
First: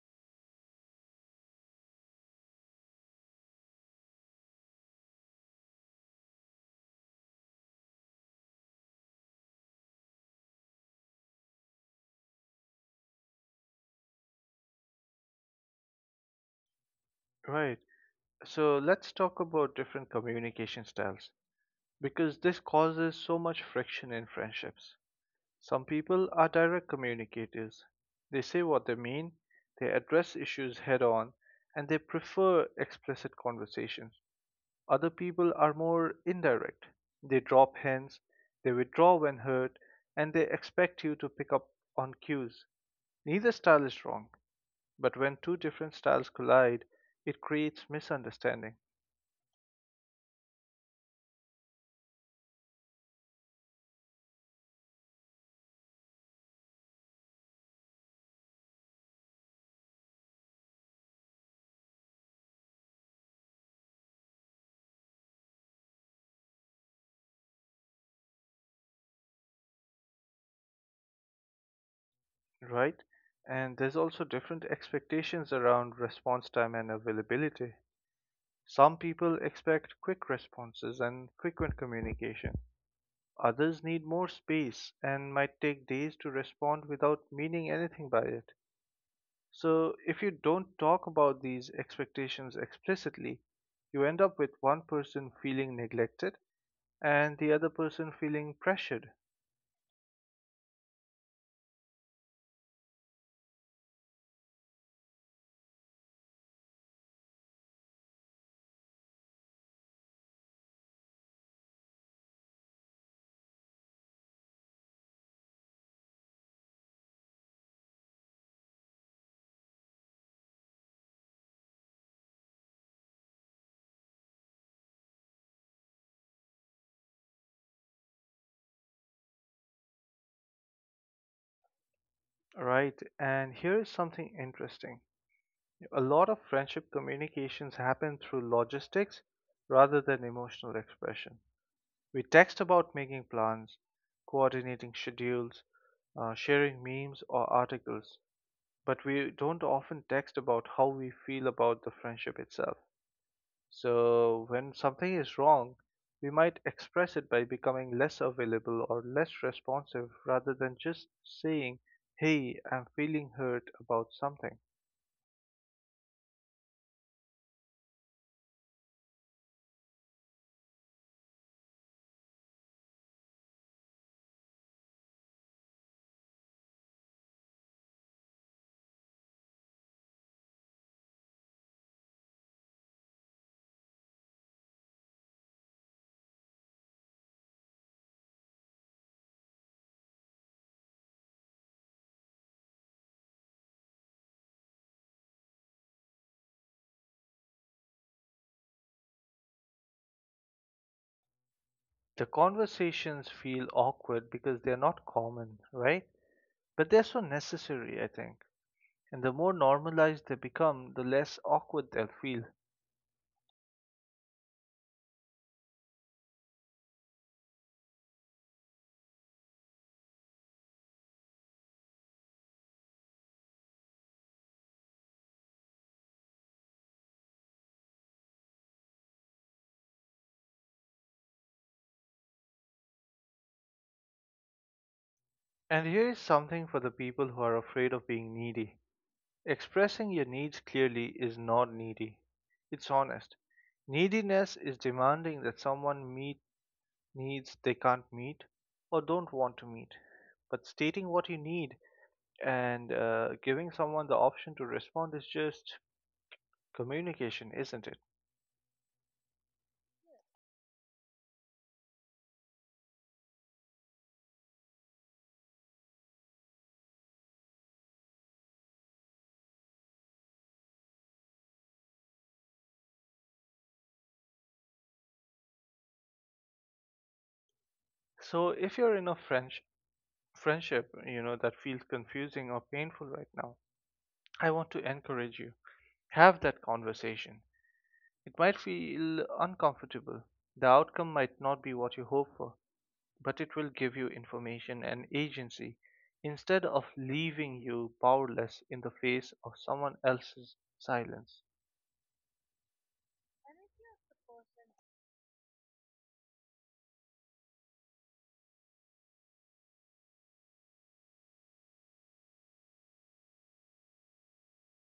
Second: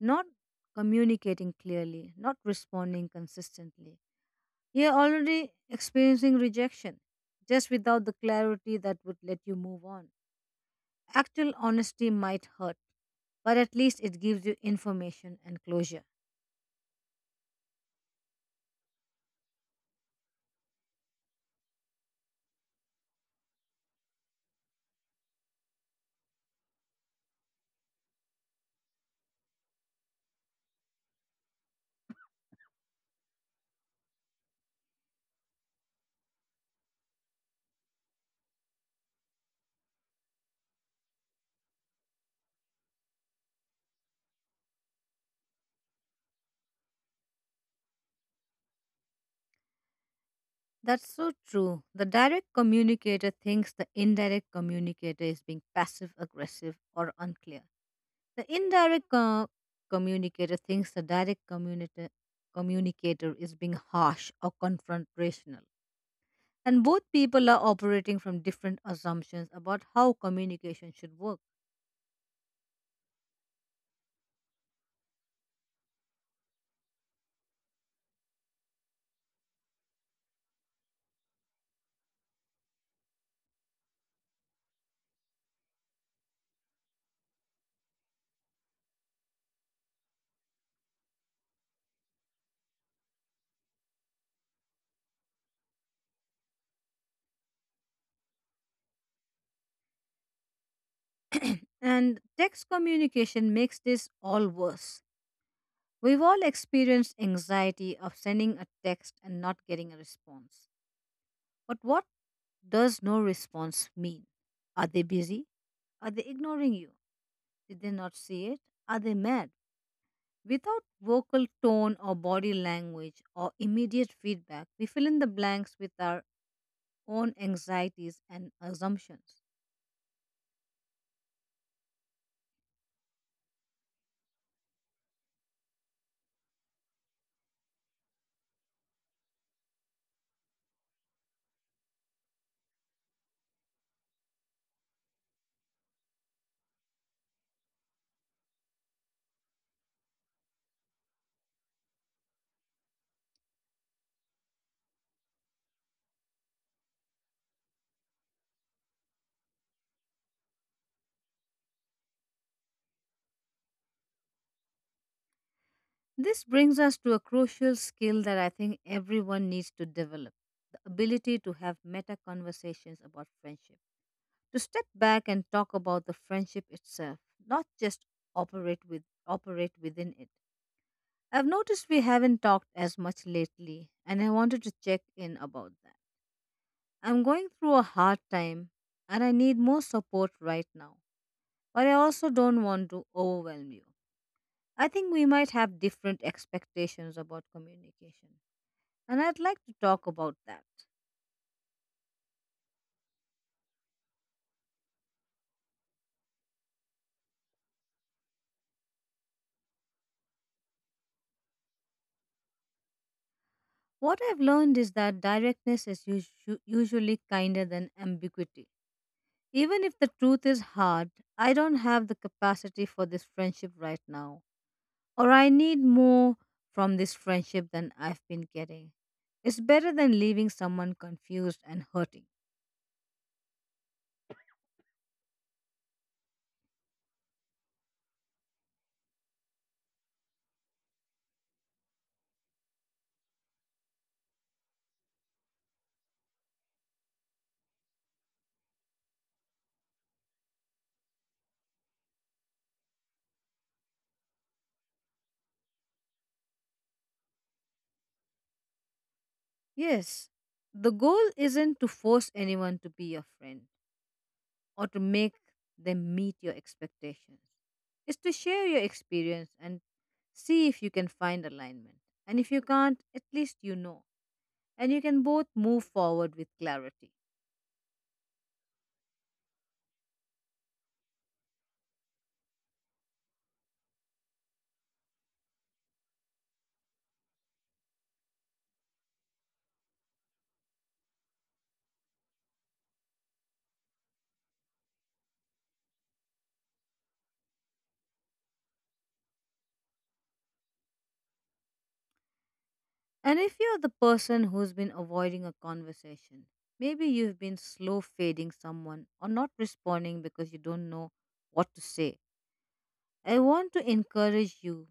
[SPEAKER 1] not communicating clearly, not responding consistently, you're already experiencing rejection, just without the clarity that would let you move on. Actual honesty might hurt, but at least it gives you information and closure.
[SPEAKER 2] Right. So let's talk about different communication styles because this causes so much friction in friendships. Some people are direct communicators. They say what they mean, they address issues head on, and they prefer explicit conversations. Other people are more indirect. They drop hints, they withdraw when hurt, and they expect you to pick up on cues. Neither style is wrong, but when two different styles collide, it creates misunderstanding.
[SPEAKER 1] That's so true. The direct communicator thinks the indirect communicator is being passive aggressive or unclear. The communicator thinks the direct communicator is being harsh or confrontational. And both people are operating from different assumptions about how communication should work.
[SPEAKER 2] Right? And there's also different expectations around response time and availability. Some people expect quick responses and frequent communication. Others need more space and might take days to respond without meaning anything by it. So, if you don't talk about these expectations explicitly, you end up with one person feeling neglected and the other person feeling pressured.
[SPEAKER 1] And text communication makes this all worse. We've all experienced anxiety of sending a text and not getting a response. But what does no response mean? Are they busy? Are they ignoring you? Did they not see it? Are they mad? Without vocal tone or body language or immediate feedback, we fill in the blanks with our own anxieties and assumptions.
[SPEAKER 2] Right? And here is something interesting. A lot of friendship communications happen through logistics rather than emotional expression. We text about making plans, coordinating schedules, sharing memes or articles, but we don't often text about how we feel about the friendship itself. So, when something is wrong, we might express it by becoming less available or less responsive rather than just saying, "Hey, I'm feeling hurt about something."
[SPEAKER 1] This brings us to a crucial skill that I think everyone needs to develop: the ability to have meta conversations about friendship, to step back and talk about the friendship itself, not just operate within it. I've noticed we haven't talked as much lately, and I wanted to check in about that. I'm going through a hard time and I need more support right now, but I also don't want to overwhelm you. I think we might have different expectations about communication, and I'd like to talk about that.
[SPEAKER 2] The conversations feel awkward because they're not common, right? But they're so necessary, I think. And the more normalized they become, the less awkward they'll feel.
[SPEAKER 1] What I've learned is that directness is usually kinder than ambiguity. Even if the truth is hard, "I don't have the capacity for this friendship right now," or, "I need more from this friendship than I've been getting," it's better than leaving someone confused and hurting.
[SPEAKER 2] And here is something for the people who are afraid of being needy: expressing your needs clearly is not needy, it's honest. Neediness is demanding that someone meet needs they can't meet or don't want to meet. But stating what you need and giving someone the option to respond is just communication, isn't it?
[SPEAKER 1] Yes, the goal isn't to force anyone to be your friend or to make them meet your expectations. It's to share your experience and see if you can find alignment. And if you can't, at least you know, and you can both move forward with clarity.
[SPEAKER 2] So if you're in a French friendship, you know, that feels confusing or painful right now, I want to encourage you. Have that conversation. It might feel uncomfortable. The outcome might not be what you hope for, but it will give you information and agency instead of leaving you powerless in the face of someone else's silence.
[SPEAKER 1] And if you're the person who's been avoiding a conversation, maybe you've been slow fading someone or not responding because you don't know what to say, I want to encourage you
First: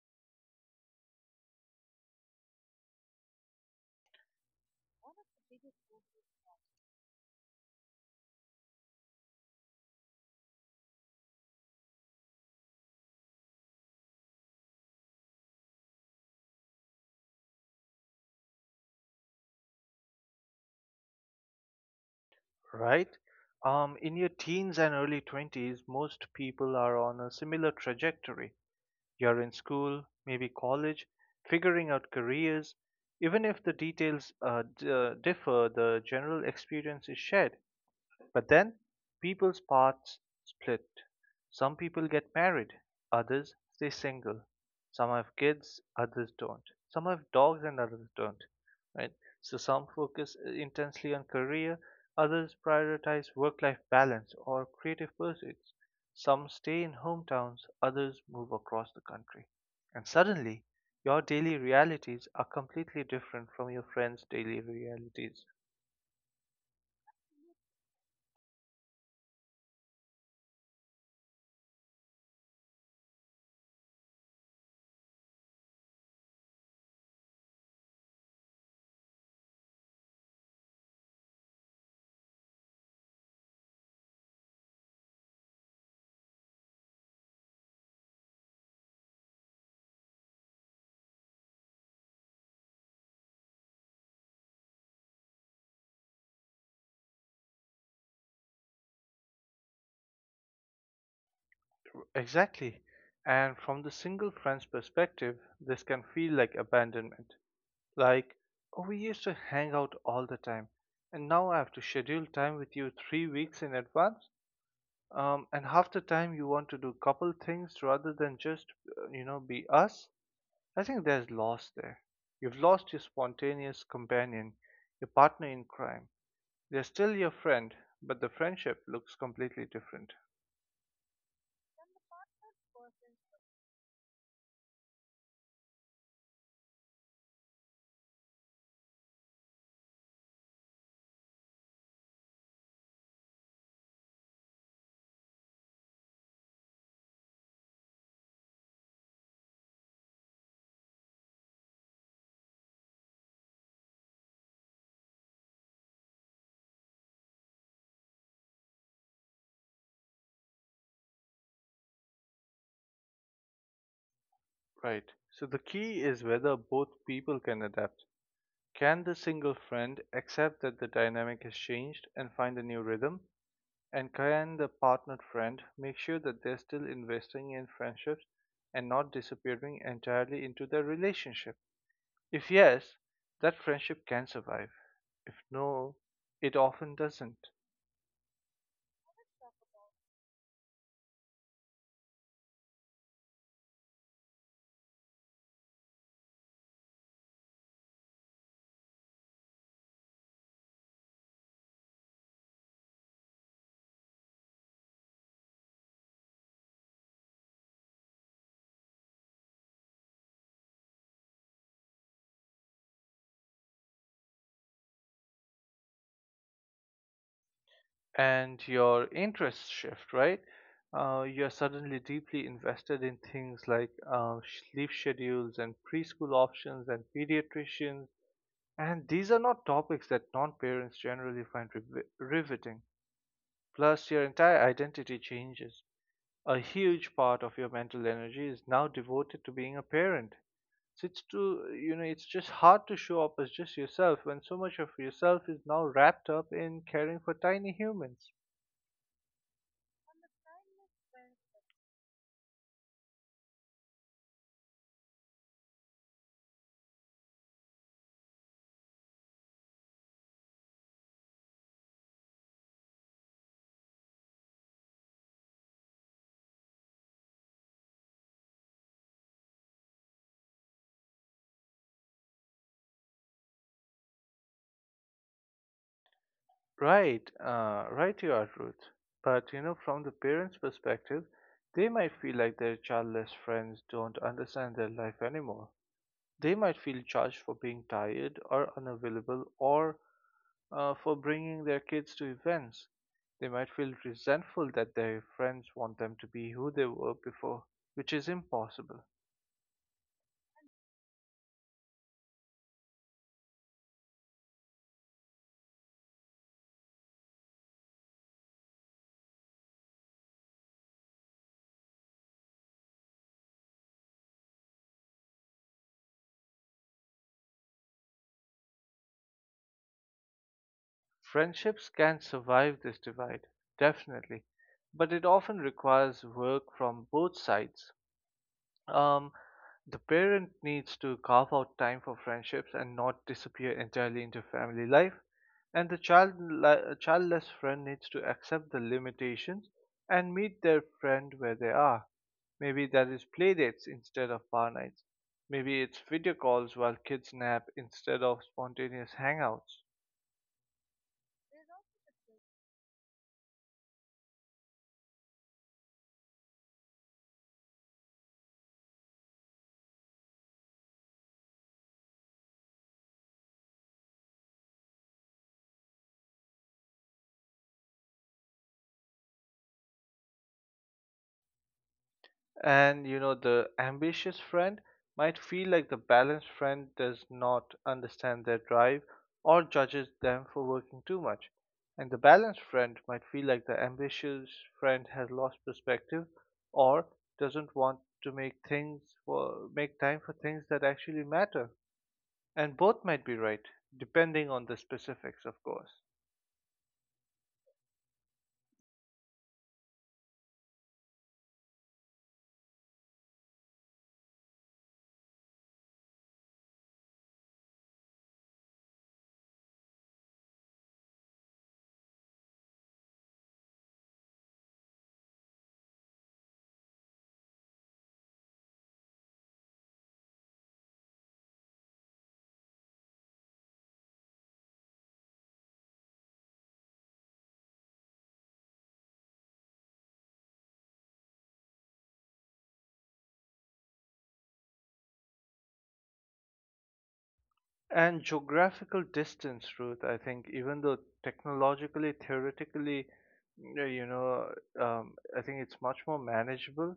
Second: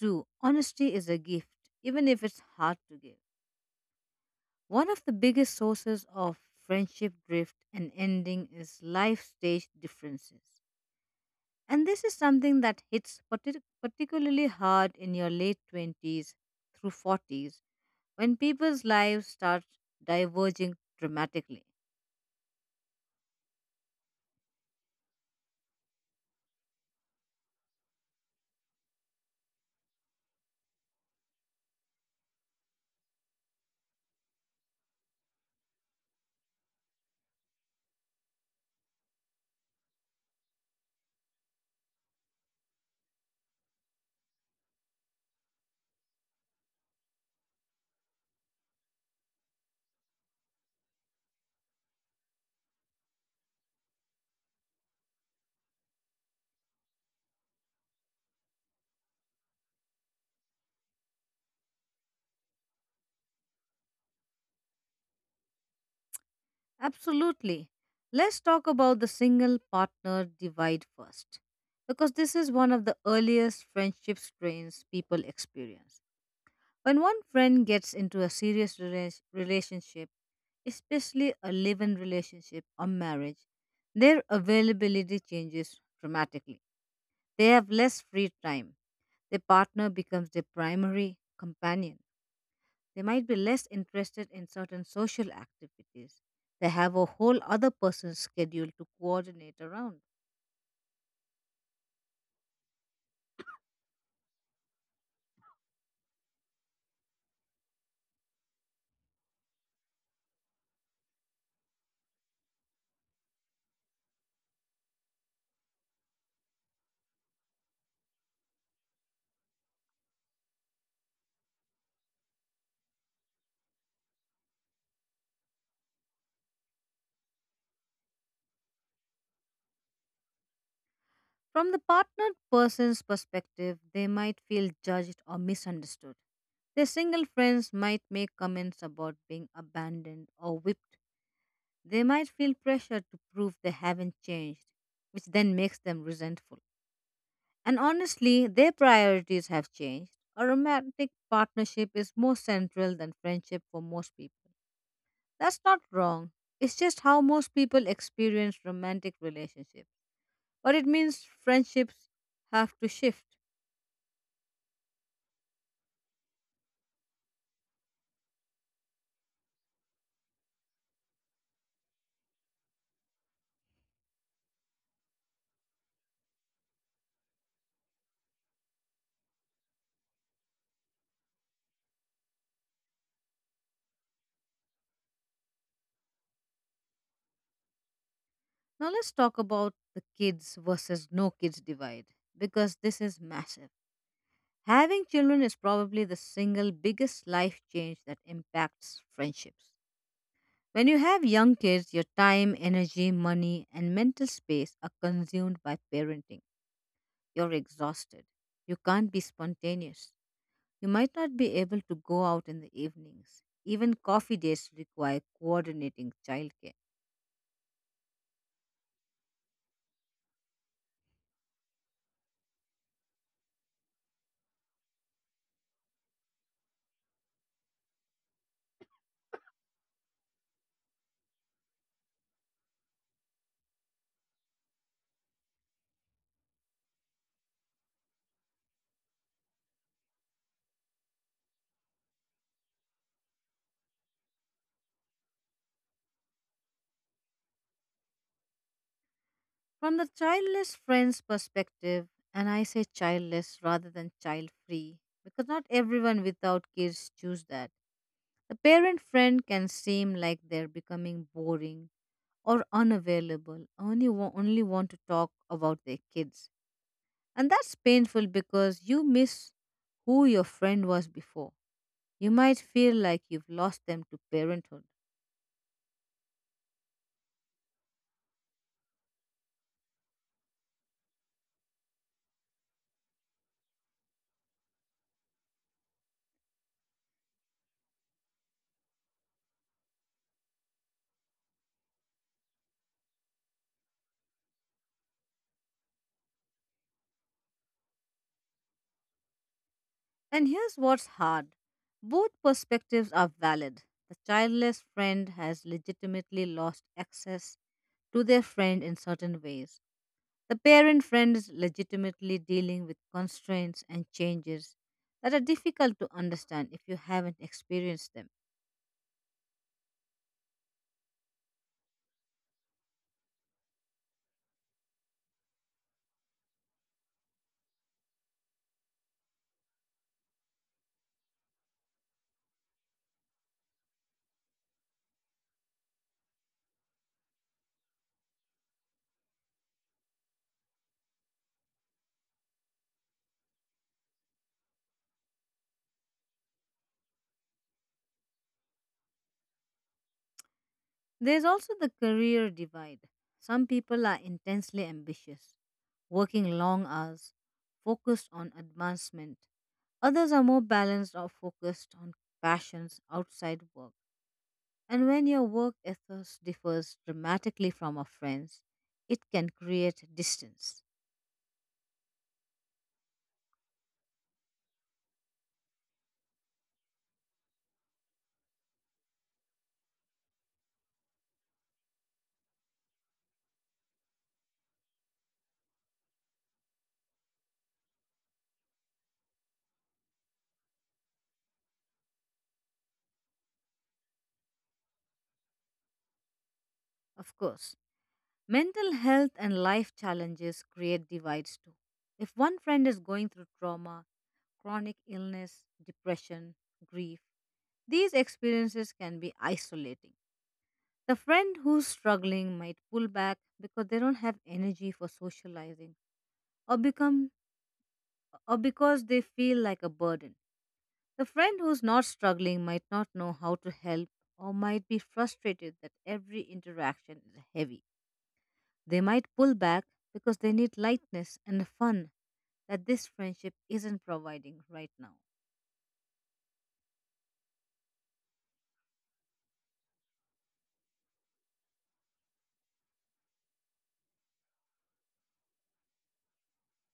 [SPEAKER 1] to honesty is a gift, even if it's hard to give. One of the biggest sources of friendship drift and ending is life stage differences. And this is something that hits particularly hard in your late 20s through 40s, when people's lives start diverging dramatically.
[SPEAKER 2] Right? In your teens and early 20s, most people are on a similar trajectory. You're in school, maybe college, figuring out careers. Even if the details differ, the general experience is shared. But then people's paths split. Some people get married, others stay single. Some have kids, others don't. Some have dogs and others don't. Right? So some focus intensely on career, others prioritize work-life balance or creative pursuits. Some stay in hometowns, others move across the country. And suddenly, your daily realities are completely different from your friends' daily realities.
[SPEAKER 1] Absolutely. Let's talk about the single partner divide first, because this is one of the earliest friendship strains people experience. When one friend gets into a serious relationship, especially a live in relationship or marriage, their availability changes dramatically. They have less free time. Their partner becomes their primary companion. They might be less interested in certain social activities. They have a whole other person's schedule to coordinate around.
[SPEAKER 2] Exactly. And from the single friend's perspective, this can feel like abandonment. Like, oh, we used to hang out all the time, and now I have to schedule time with you 3 weeks in advance. And half the time you want to do couple things rather than just, you know, be us. I think there's loss there. You've lost your spontaneous companion, your partner in crime. They're still your friend, but the friendship looks completely different.
[SPEAKER 1] From the partnered person's perspective, they might feel judged or misunderstood. Their single friends might make comments about being abandoned or whipped. They might feel pressure to prove they haven't changed, which then makes them resentful. And honestly, their priorities have changed. A romantic partnership is more central than friendship for most people. That's not wrong. It's just how most people experience romantic relationships. But it means friendships have to shift.
[SPEAKER 2] Right. So the key is whether both people can adapt. Can the single friend accept that the dynamic has changed and find a new rhythm? And can the partnered friend make sure that they're still investing in friendships and not disappearing entirely into their relationship? If yes, that friendship can survive. If no, it often doesn't.
[SPEAKER 1] Now let's talk about the kids versus no kids divide, because this is massive. Having children is probably the single biggest life change that impacts friendships. When you have young kids, your time, energy, money, and mental space are consumed by parenting. You're exhausted. You can't be spontaneous. You might not be able to go out in the evenings. Even coffee dates require coordinating childcare.
[SPEAKER 2] And your interests shift, right? You're suddenly deeply invested in things like sleep schedules and preschool options and pediatricians. And these are not topics that non parents generally find riveting. Plus, your entire identity changes. A huge part of your mental energy is now devoted to being a parent. So it's to, you know, it's just hard to show up as just yourself when so much of yourself is now wrapped up in caring for tiny humans.
[SPEAKER 1] From the childless friend's perspective, and I say childless rather than child free because not everyone without kids choose that, the parent friend can seem like they're becoming boring or unavailable, only want to talk about their kids. And that's painful because you miss who your friend was before. You might feel like you've lost them to parenthood.
[SPEAKER 2] Right, you are, Ruth. But you know, from the parents' perspective, they might feel like their childless friends don't understand their life anymore. They might feel judged for being tired or unavailable or for bringing their kids to events. They might feel resentful that their friends want them to be who they were before, which is impossible.
[SPEAKER 1] And here's what's hard: both perspectives are valid. The childless friend has legitimately lost access to their friend in certain ways. The parent friend is legitimately dealing with constraints and changes that are difficult to understand if you haven't experienced them.
[SPEAKER 2] Friendships can survive this divide, definitely, but it often requires work from both sides. Um, the parent needs to carve out time for friendships and not disappear entirely into family life. And the childless friend needs to accept the limitations and meet their friend where they are. Maybe that is play dates instead of bar nights. Maybe it's video calls while kids nap instead of spontaneous hangouts.
[SPEAKER 1] There's also the career divide. Some people are intensely ambitious, working long hours, focused on advancement. Others are more balanced or focused on passions outside work. And when your work ethos differs dramatically from a friend's, it can create distance.
[SPEAKER 2] And you know, the ambitious friend might feel like the balanced friend does not understand their drive or judges them for working too much. And the balanced friend might feel like the ambitious friend has lost perspective or doesn't want to make things for make time for things that actually matter. And both might be right, depending on the specifics, of course.
[SPEAKER 1] Of course, mental health and life challenges create divides too. If one friend is going through trauma, chronic illness, depression, grief, these experiences can be isolating. The friend who's struggling might pull back because they don't have energy for socializing, or become or because they feel like a burden. The friend who's not struggling might not know how to help or might be frustrated that every interaction is heavy. They might pull back because they need lightness and fun that this friendship isn't providing right now.
[SPEAKER 2] And geographical distance, Ruth, I think, even though technologically, theoretically, you know, I think it's much more manageable,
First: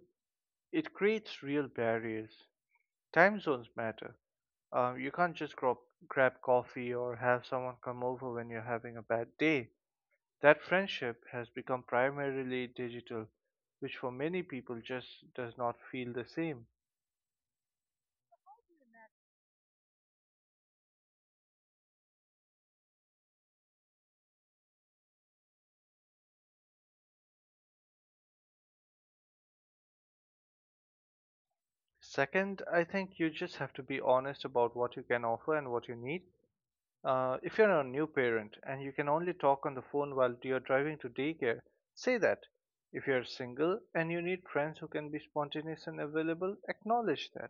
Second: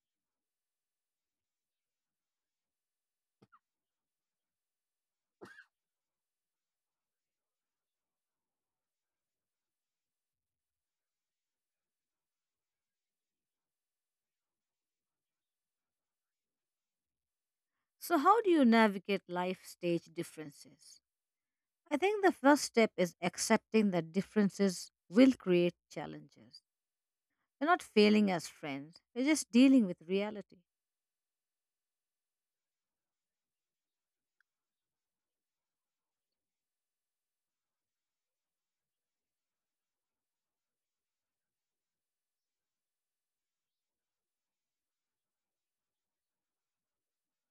[SPEAKER 2] it creates real barriers. Time zones matter. You can't just grab coffee or have someone come over when you're having a bad day. That friendship has become primarily digital, which for many people just does not feel the same.
[SPEAKER 1] So, how do you navigate life stage differences? I think the first step is accepting that differences will create challenges. They're not failing as friends, they're just dealing with reality.
[SPEAKER 2] Second, I think you just have to be honest about what you can offer and what you need. If you're a new parent and you can only talk on the phone while you're driving to daycare, say that. If you're single and you need friends who can be spontaneous and available, acknowledge that.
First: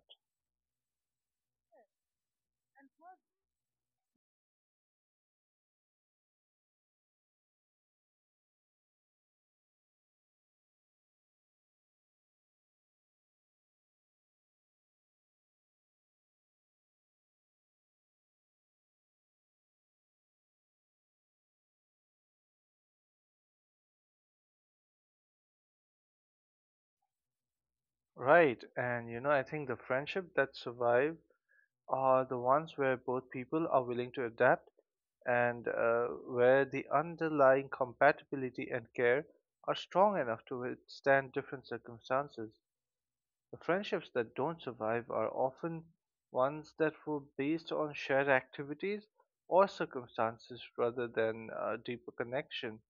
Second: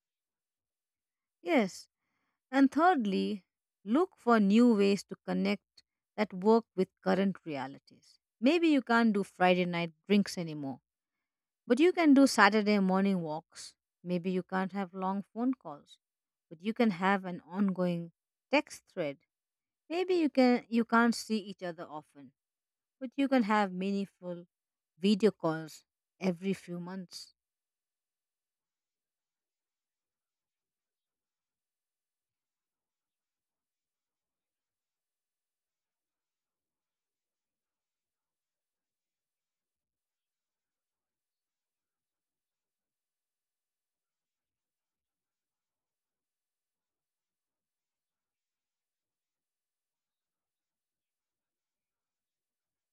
[SPEAKER 1] Yes. And thirdly, look for new ways to connect that work with current realities. Maybe you can't do Friday night drinks anymore, but you can do Saturday morning walks. Maybe you can't have long phone calls, but you can have an ongoing text thread. Maybe you can't see each other often, but you can have meaningful video calls every few months.
[SPEAKER 2] Right, and you know, I think the friendship that survive are the ones where both people are willing to adapt and where the underlying compatibility and care are strong enough to withstand different circumstances. The friendships that don't survive are often ones that were based on shared activities or circumstances rather than a deeper connection,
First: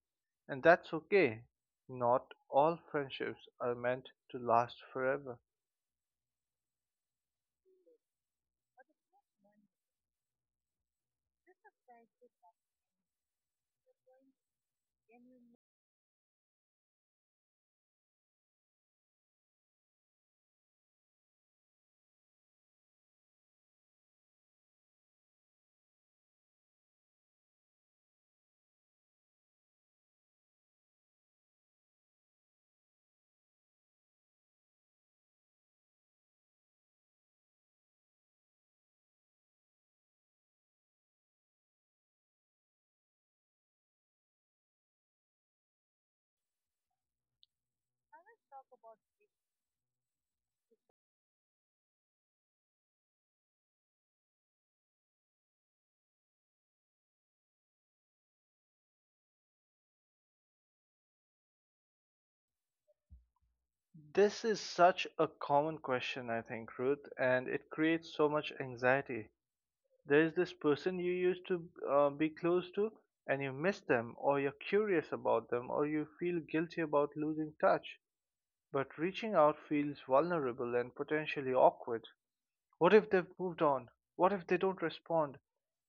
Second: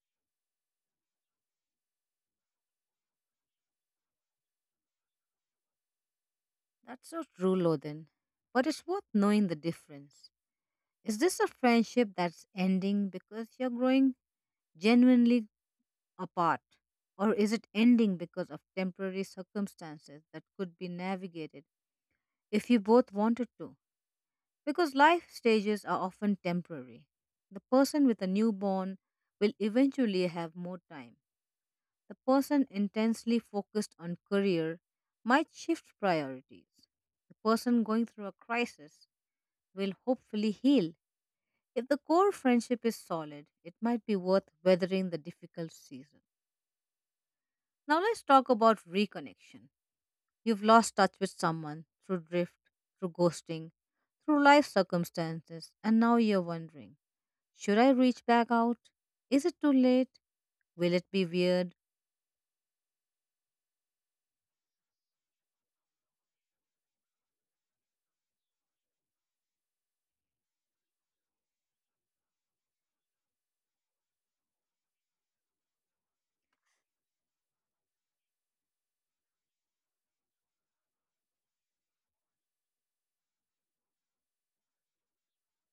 [SPEAKER 2] and that's okay. Not all friendships are meant to last forever.
[SPEAKER 1] That's so true, Loden. But it's worth knowing the difference. Is this a friendship that's ending because you're growing genuinely apart? Or is it ending because of temporary circumstances that could be navigated if you both wanted to? Because life stages are often temporary. The person with a newborn will eventually have more time. The person intensely focused on career might shift priorities. The person going through a crisis will hopefully heal. If the core friendship is solid, it might be worth weathering the difficult season. Now, let's talk about reconnection. You've lost touch with someone through drift, through ghosting, through life circumstances, and now you're wondering, should I reach back out? Is it too late? Will it be weird?
[SPEAKER 2] This is such a common question, I think, Ruth, and it creates so much anxiety. There is this person you used to be close to, and you miss them, or you're curious about them, or you feel guilty about losing touch. But reaching out feels vulnerable and potentially awkward. What if they've moved on? What if they don't respond?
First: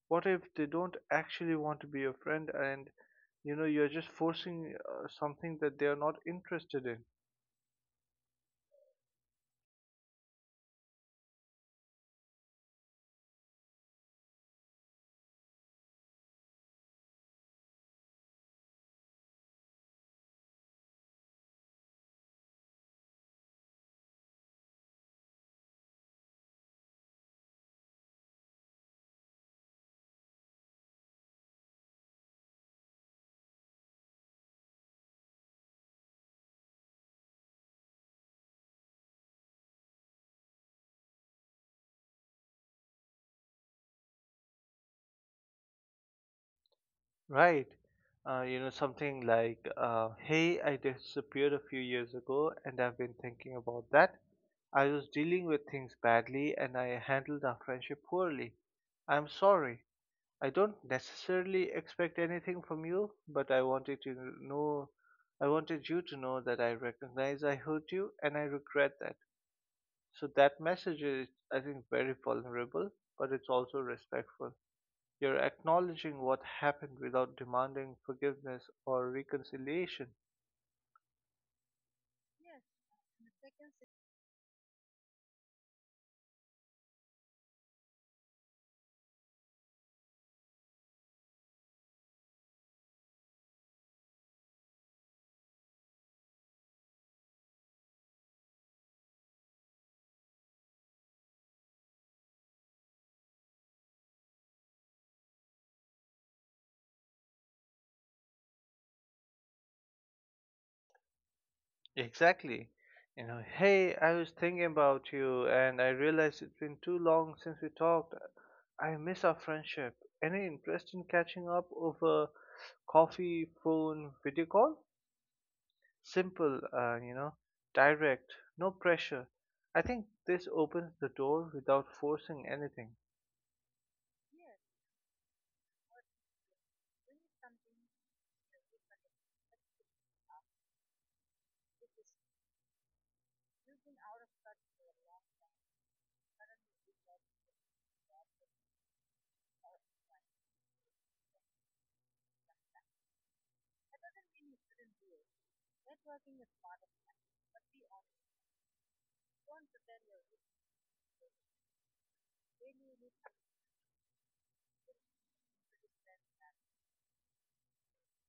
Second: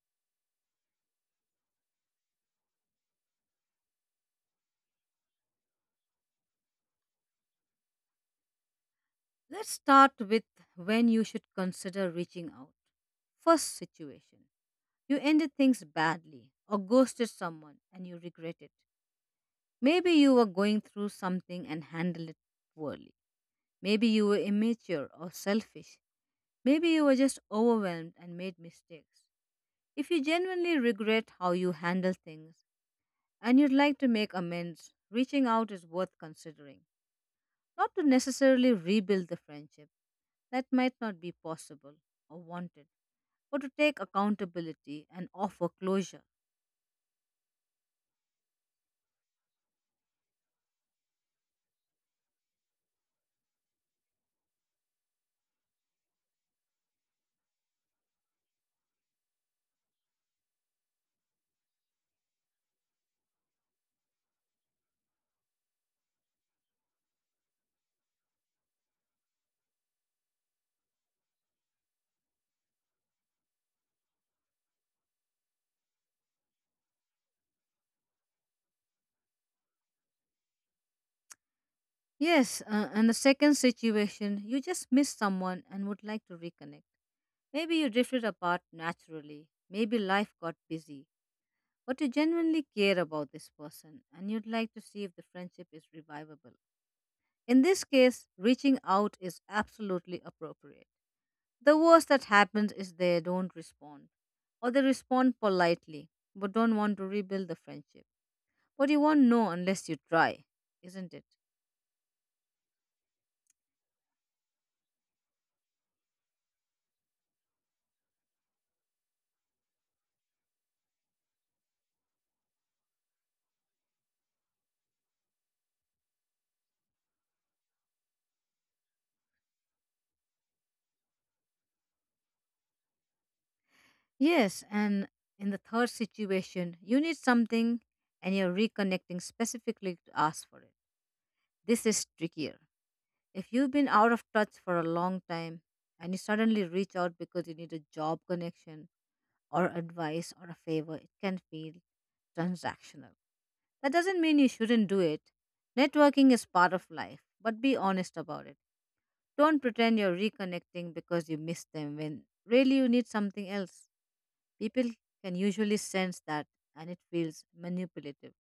[SPEAKER 2] What if they don't actually want to be your friend and you're just forcing something that they are not interested in?
[SPEAKER 1] Let's start with when you should consider reaching out. First situation: you ended things badly or ghosted someone and you regret it. Maybe you were going through something and handled it poorly. Maybe you were immature or selfish. Maybe you were just overwhelmed and made mistakes. If you genuinely regret how you handle things and you'd like to make amends, reaching out is worth considering, not to necessarily rebuild the friendship. That might not be possible or wanted, but to take accountability and offer closure.
[SPEAKER 2] Right. Something like, hey, I disappeared a few years ago and I've been thinking about that. I was dealing with things badly and I handled our friendship poorly. I'm sorry. I don't necessarily expect anything from you, but know, I wanted you to know that I recognize I hurt you and I regret that. So that message is, I think, very vulnerable, but it's also respectful. You're acknowledging what happened without demanding forgiveness or reconciliation.
[SPEAKER 1] Yes, and the second situation, you just miss someone and would like to reconnect. Maybe you drifted apart naturally. Maybe life got busy. But you genuinely care about this person and you'd like to see if the friendship is revivable. In this case, reaching out is absolutely appropriate. The worst that happens is they don't respond, or they respond politely but don't want to rebuild the friendship. But you won't know unless you try, isn't it?
[SPEAKER 2] Exactly. You know, hey, I was thinking about you and I realized it's been too long since we talked. I miss our friendship. Any interest in catching up over coffee, phone, video call? Simple, direct, no pressure. I think this opens the door without forcing anything.
[SPEAKER 1] Yes, and in the third situation, you need something and you're reconnecting specifically to ask for it. This is trickier. If you've been out of touch for a long time and you suddenly reach out because you need a job connection or advice or a favor, it can feel transactional. That doesn't mean you shouldn't do it. Networking is part of life, but be honest about it. Don't pretend you're reconnecting because you miss them when really you need something else. People can usually sense that and it feels manipulative.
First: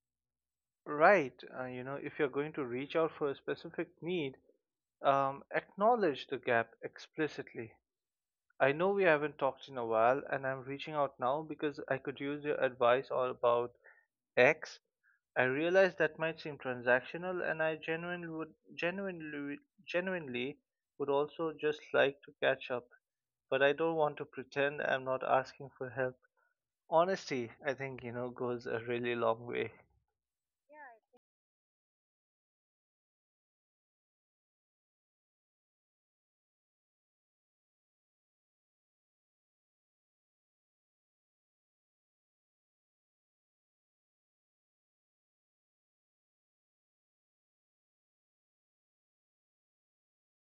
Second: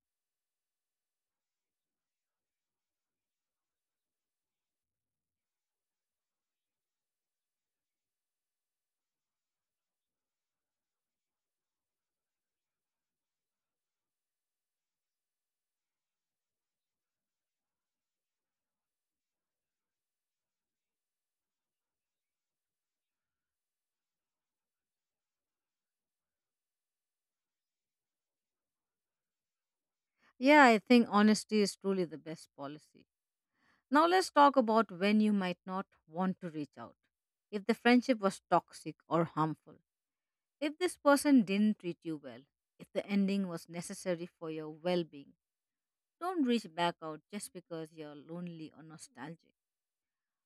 [SPEAKER 2] Right, if you're going to reach out for a specific need, acknowledge the gap explicitly. I know we haven't talked in a while, and I'm reaching out now because I could use your advice all about X. I realize that might seem transactional, and I genuinely would also just like to catch up, but I don't want to pretend I'm not asking for help. Honesty, I think, goes a really long way.
[SPEAKER 1] Yeah, I think honesty is truly the best policy. Now let's talk about when you might not want to reach out. If the friendship was toxic or harmful, if this person didn't treat you well, if the ending was necessary for your well being, don't reach back out just because you're lonely or nostalgic.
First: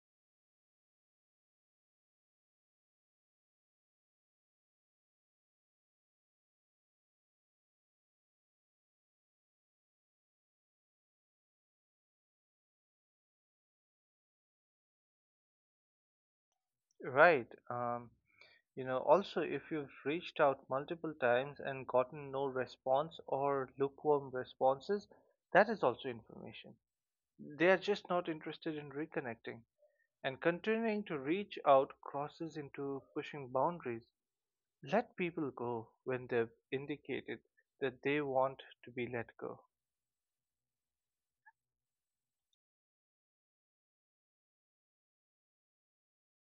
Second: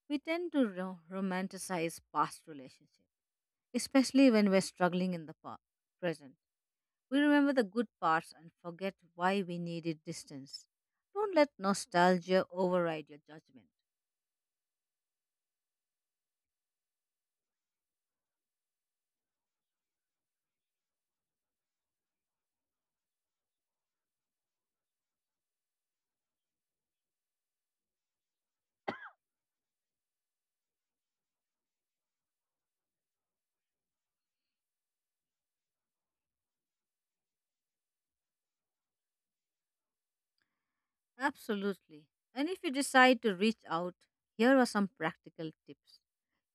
[SPEAKER 1] We tend to romanticize past relationships, especially when we're struggling in the present. We remember the good parts and forget why we needed distance. Don't let nostalgia override your judgment.
[SPEAKER 2] Right. Also if you've reached out multiple times and gotten no response or lukewarm responses, that is also information. They are just not interested in reconnecting. And continuing to reach out crosses into pushing boundaries. Let people go when they've indicated that they want to be let go.
[SPEAKER 1] Absolutely. And if you decide to reach out, here are some practical tips.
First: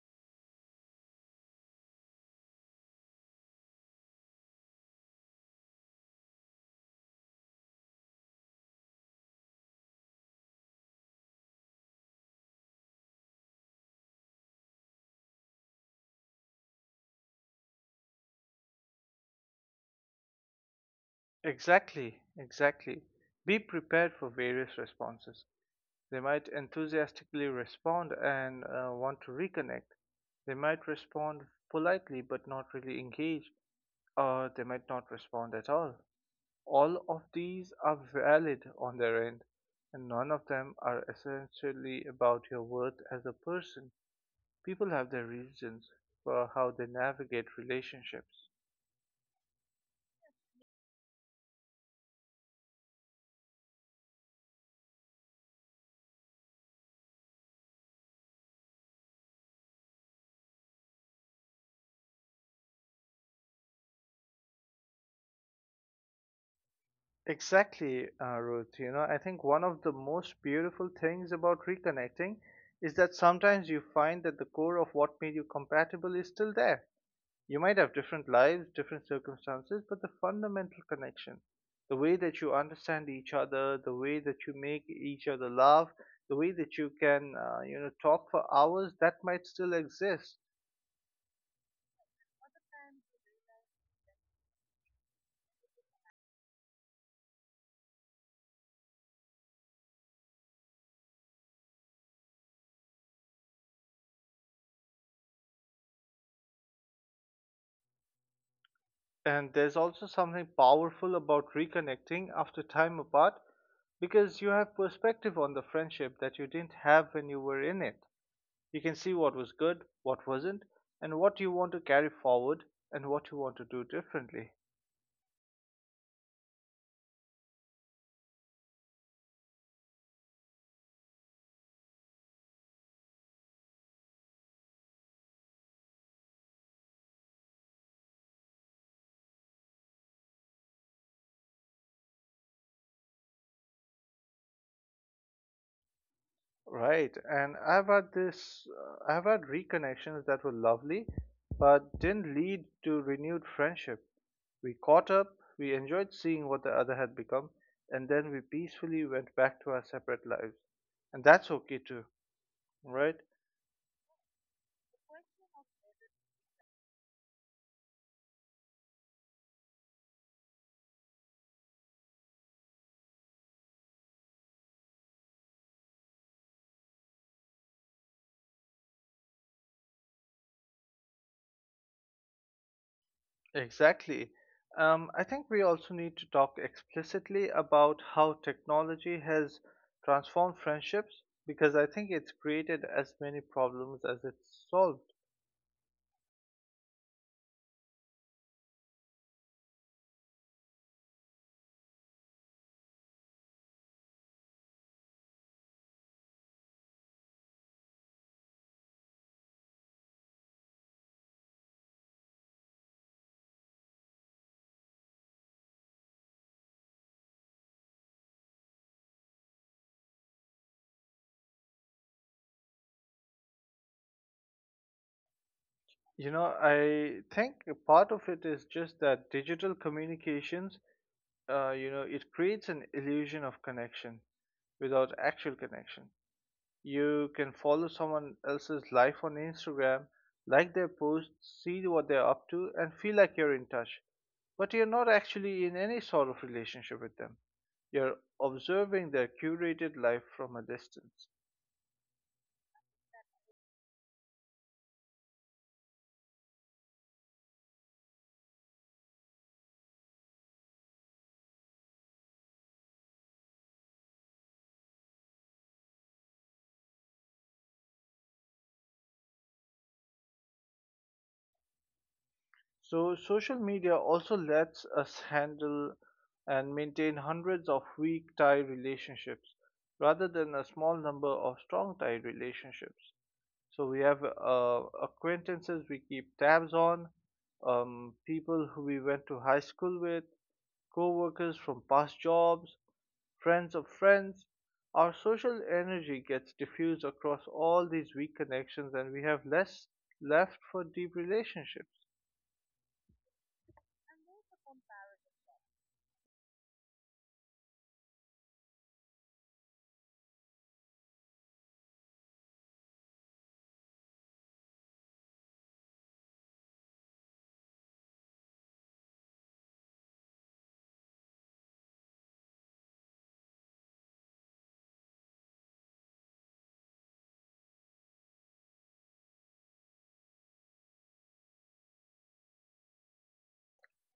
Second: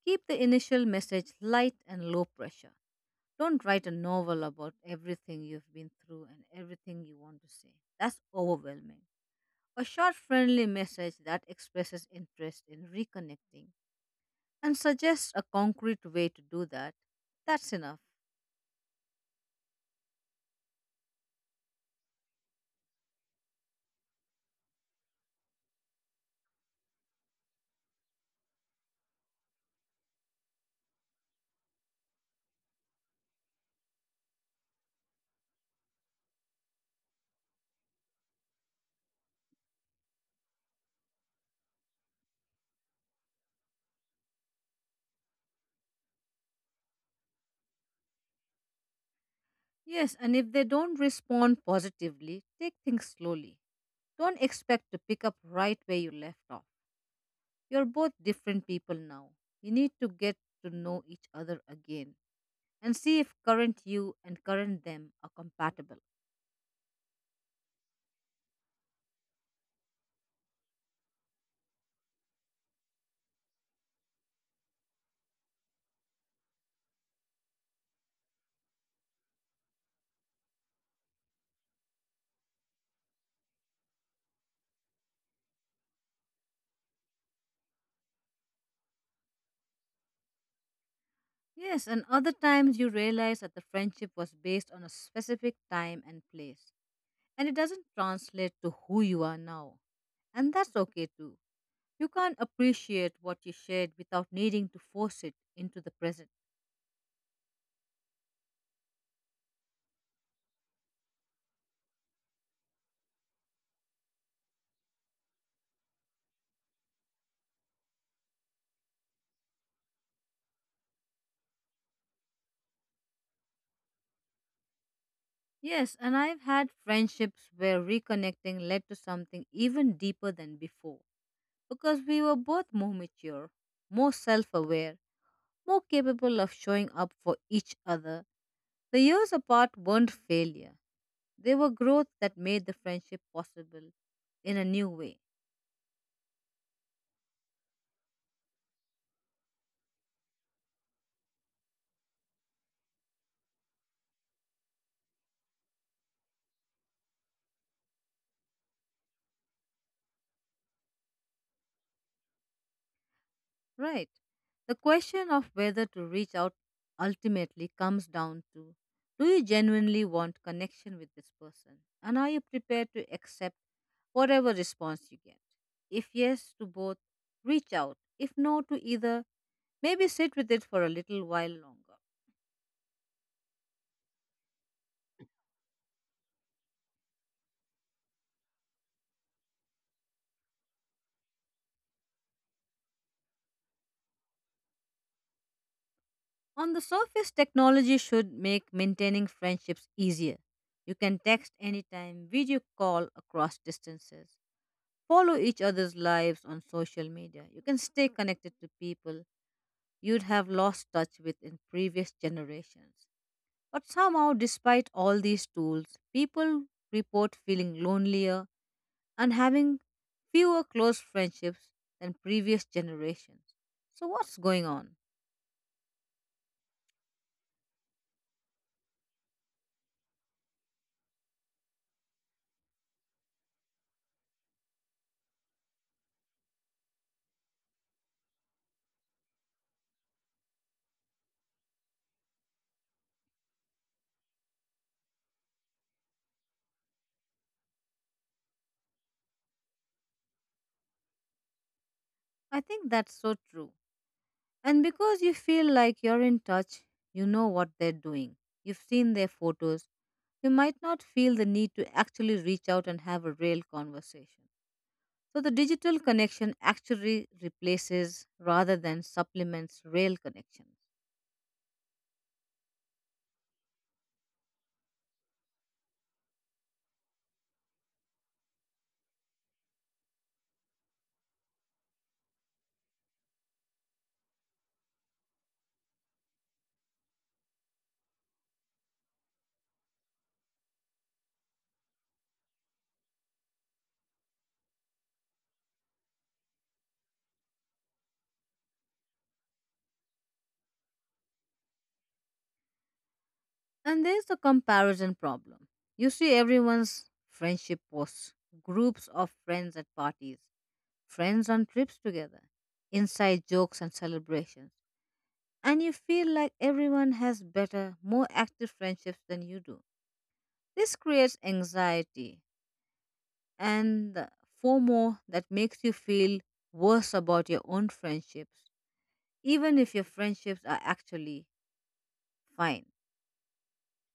[SPEAKER 1] Keep the initial message light and low pressure. Don't write a novel about everything you've been through and everything you want to say. That's overwhelming. A short, friendly message that expresses interest in reconnecting and suggests a concrete way to do that, that's enough.
[SPEAKER 2] Exactly. Be prepared for various responses. They might enthusiastically respond and want to reconnect. They might respond politely but not really engage, or they might not respond at all. All of these are valid on their end, and none of them are essentially about your worth as a person. People have their reasons for how they navigate relationships.
[SPEAKER 1] Yes, and if they don't respond positively, take things slowly. Don't expect to pick up right where you left off. You're both different people now. You need to get to know each other again and see if current you and current them are compatible.
[SPEAKER 2] Exactly, Ruth. You know, I think one of the most beautiful things about reconnecting is that sometimes you find that the core of what made you compatible is still there. You might have different lives, different circumstances, but the fundamental connection, the way that you understand each other, the way that you make each other laugh, the way that you can, talk for hours, that might still exist.
[SPEAKER 1] Yes, and other times you realize that the friendship was based on a specific time and place, and it doesn't translate to who you are now. And that's okay too. You can't appreciate what you shared without needing to force it into the present.
[SPEAKER 2] And there's also something powerful about reconnecting after time apart because you have perspective on the friendship that you didn't have when you were in it. You can see what was good, what wasn't, and what you want to carry forward and what you want to do differently.
[SPEAKER 1] Yes, and I've had friendships where reconnecting led to something even deeper than before because we were both more mature, more self aware, more capable of showing up for each other. The years apart weren't failure. They were growth that made the friendship possible in a new way,
[SPEAKER 2] Right, and I've had this, I've had reconnections that were lovely, but didn't lead to renewed friendship. We caught up, we enjoyed seeing what the other had become, and then we peacefully went back to our separate lives. And that's okay too, right?
[SPEAKER 1] right? The question of whether to reach out ultimately comes down to, do you genuinely want connection with this person? And are you prepared to accept whatever response you get? If yes to both, reach out. If no to either, maybe sit with it for a little while longer.
[SPEAKER 2] Exactly. I think we also need to talk explicitly about how technology has transformed friendships because I think it's created as many problems as it's solved.
[SPEAKER 1] On the surface, technology should make maintaining friendships easier. You can text anytime, video call across distances, follow each other's lives on social media. You can stay connected to people you'd have lost touch with in previous generations. But somehow, despite all these tools, people report feeling lonelier and having fewer close friendships than previous generations. So, what's going on?
[SPEAKER 2] I think a part of it is just that digital communications, it creates an illusion of connection without actual connection. You can follow someone else's life on Instagram, like their posts, see what they're up to, and feel like you're in touch. But you're not actually in any sort of relationship with them. You're observing their curated life from a distance.
[SPEAKER 1] I think that's so true. And because you feel like you're in touch, you know what they're doing. You've seen their photos. You might not feel the need to actually reach out and have a real conversation. So the digital connection actually replaces rather than supplements real connections.
[SPEAKER 2] So social media also lets us handle and maintain hundreds of weak tie relationships rather than a small number of strong tie relationships. So we have acquaintances we keep tabs on, people who we went to high school with, co workers from past jobs, friends of friends. Our social energy gets diffused across all these weak connections, and we have less left for deep relationships.
[SPEAKER 1] And there's the comparison problem. You see everyone's friendship posts, groups of friends at parties, friends on trips together, inside jokes and celebrations, and you feel like everyone has better, more active friendships than you do. This creates anxiety and the FOMO that makes you feel worse about your own friendships, even if your friendships are actually fine.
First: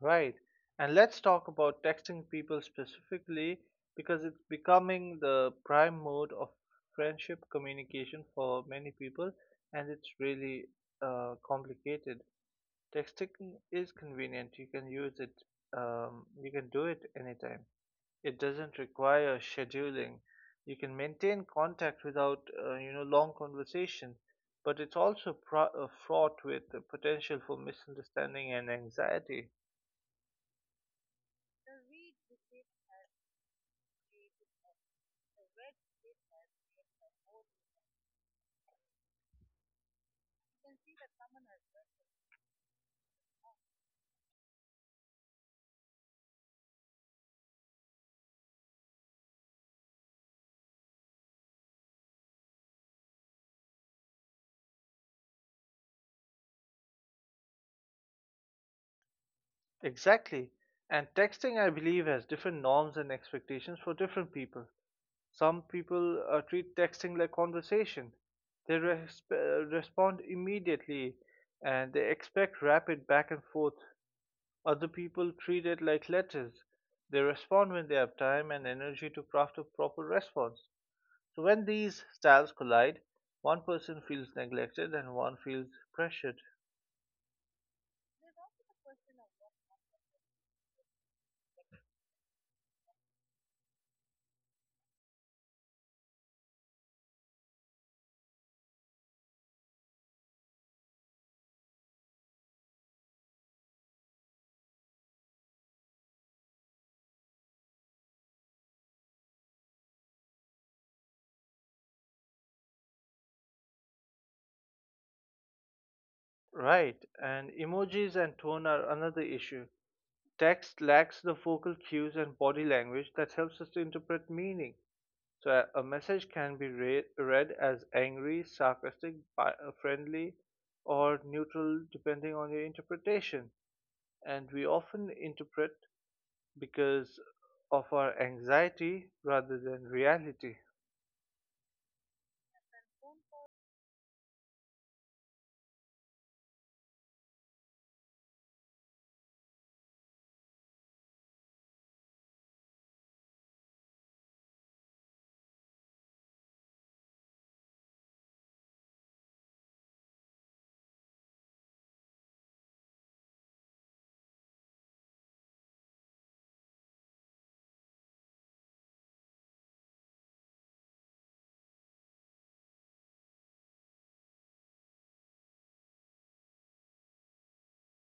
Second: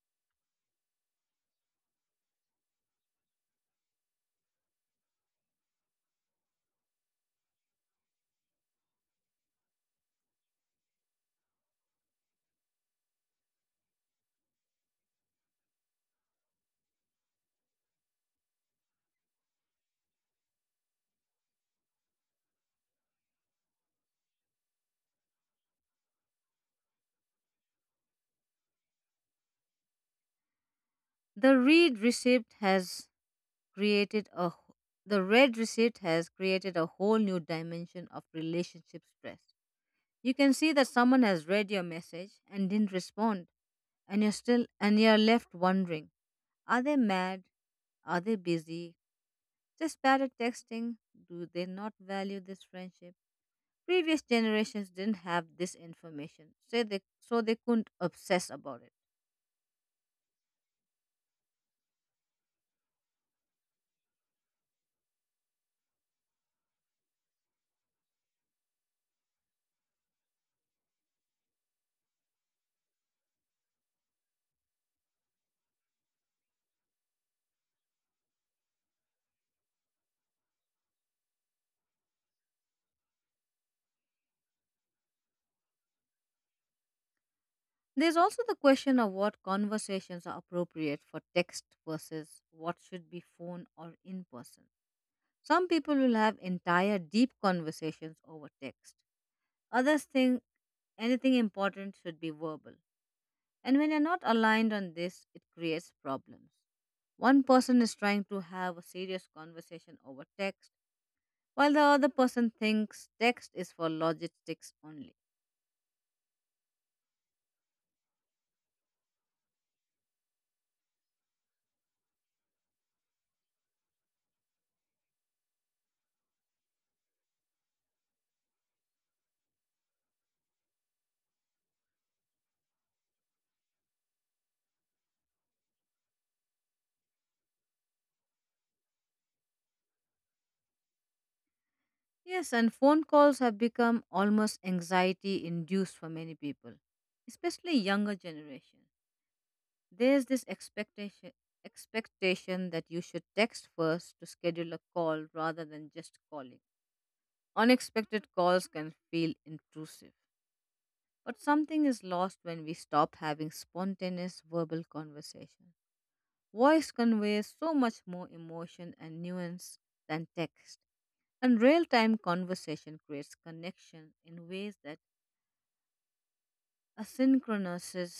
[SPEAKER 2] Right. And let's talk about texting people specifically because it's becoming the prime mode of friendship communication for many people and it's really complicated. Texting is convenient. You can do it anytime. It doesn't require scheduling. You can maintain contact without, long conversation, but it's also fraught with the potential for misunderstanding and anxiety.
[SPEAKER 1] The read receipt has created a wh- the red receipt has created a whole new dimension of relationship stress. You can see that someone has read your message and didn't respond, and you're still and you're left wondering, are they mad? Are they busy? Just bad at texting? Do they not value this friendship? Previous generations didn't have this information, so they couldn't obsess about it.
[SPEAKER 2] Exactly. And texting, I believe, has different norms and expectations for different people. Some people treat texting like conversation. They respond immediately and they expect rapid back and forth. Other people treat it like letters. They respond when they have time and energy to craft a proper response. So when these styles collide, one person feels neglected and one feels pressured.
[SPEAKER 1] There's also the question of what conversations are appropriate for text versus what should be phone or in person. Some people will have entire deep conversations over text. Others think anything important should be verbal. And when you're not aligned on this, it creates problems. One person is trying to have a serious conversation over text, while the other person thinks text is for logistics only.
[SPEAKER 2] Right, and emojis and tone are another issue. Text lacks the vocal cues and body language that helps us to interpret meaning. So a, message can be read as angry, sarcastic, friendly, or neutral depending on your interpretation. And we often interpret because of our anxiety rather than reality,
[SPEAKER 1] Yes, and phone calls have become almost anxiety induced for many people, especially younger generation. There's this expectation that you should text first to schedule a call rather than just calling. Unexpected calls can feel intrusive. But something is lost when we stop having spontaneous verbal conversation. Voice conveys so much more emotion and nuance than text, and real time conversation creates connection in ways that asynchronous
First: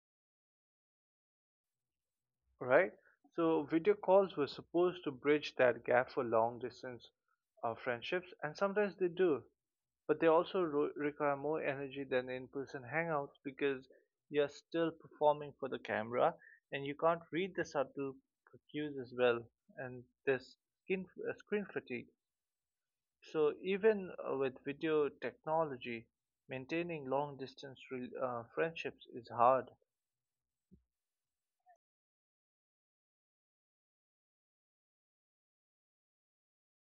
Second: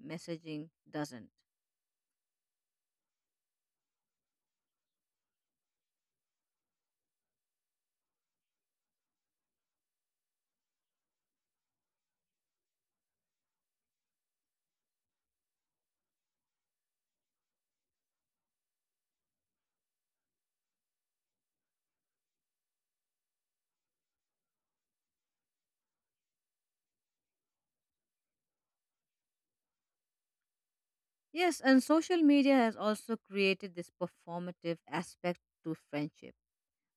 [SPEAKER 1] messaging doesn't.
[SPEAKER 2] right? So video calls were supposed to bridge that gap for long distance friendships, and sometimes they do. But they also require more energy than in-person hangouts because you're still performing for the camera and you can't read the subtle cues as well, and there's screen fatigue. So even with video technology, maintaining long distance friendships is hard.
[SPEAKER 1] Yes, and social media has also created this performative aspect to friendship.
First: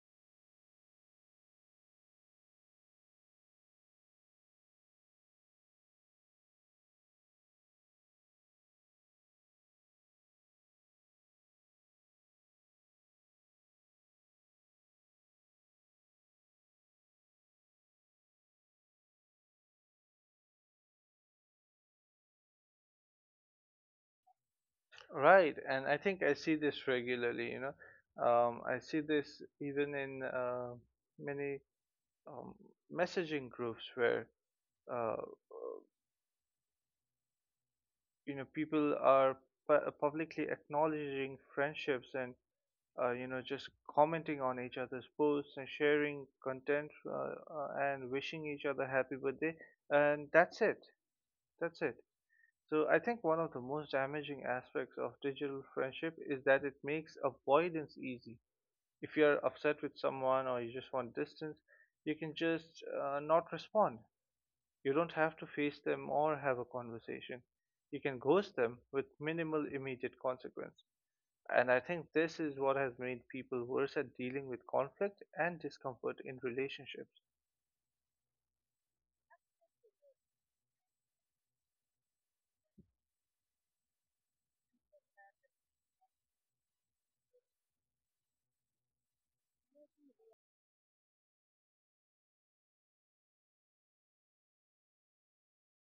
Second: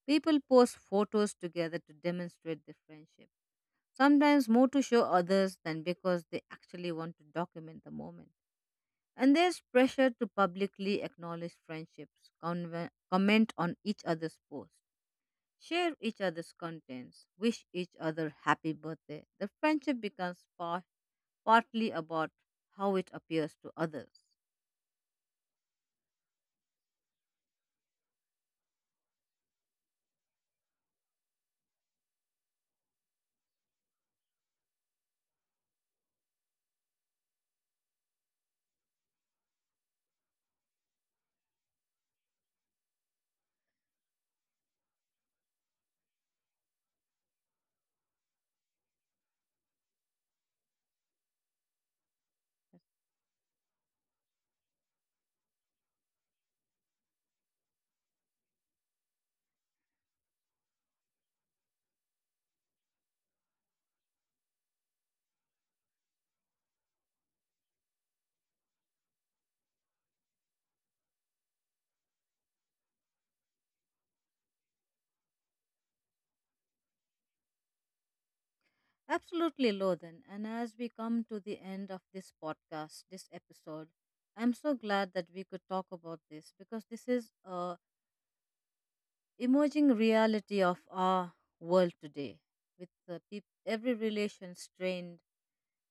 [SPEAKER 1] People post photos together to demonstrate their friendship sometimes more to show others than because they actually want to document the moment. And there's pressure to publicly acknowledge friendships, comment on each other's posts, share each other's contents, wish each other happy birthday. The friendship becomes partly about how it appears to others.
[SPEAKER 2] Right, and I think I see this regularly. I see this even in many um, messaging groups where, uh, people are publicly acknowledging friendships and, just commenting on each other's posts and sharing content, and wishing each other happy birthday, and that's it. So I think one of the most damaging aspects of digital friendship is that it makes avoidance easy. If you're upset with someone or you just want distance, you can just not respond. You don't have to face them or have a conversation. You can ghost them with minimal immediate consequence. And I think this is what has made people worse at dealing with conflict and discomfort in relationships.
[SPEAKER 1] Absolutely, Lothan. And as we come to the end of this podcast, this episode, I'm so glad that we could talk about this because this is a emerging reality of our world today, with every relation strained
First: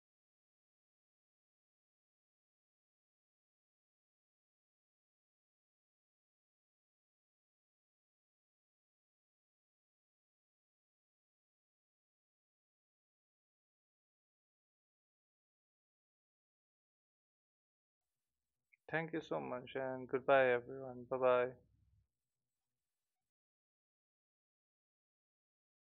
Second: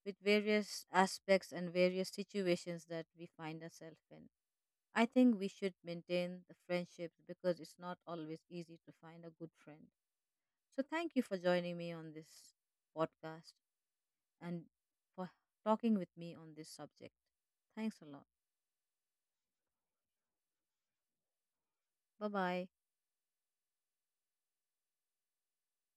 [SPEAKER 1] with various aspects and various situations that we find ourselves in. I think we should maintain the friendships because it's not always easy to find a good friend. So, thank you for joining me on this podcast and for talking with me on this subject. Thanks a lot.
[SPEAKER 2] Thank you so much and goodbye, everyone. Bye bye.
[SPEAKER 1] Bye bye.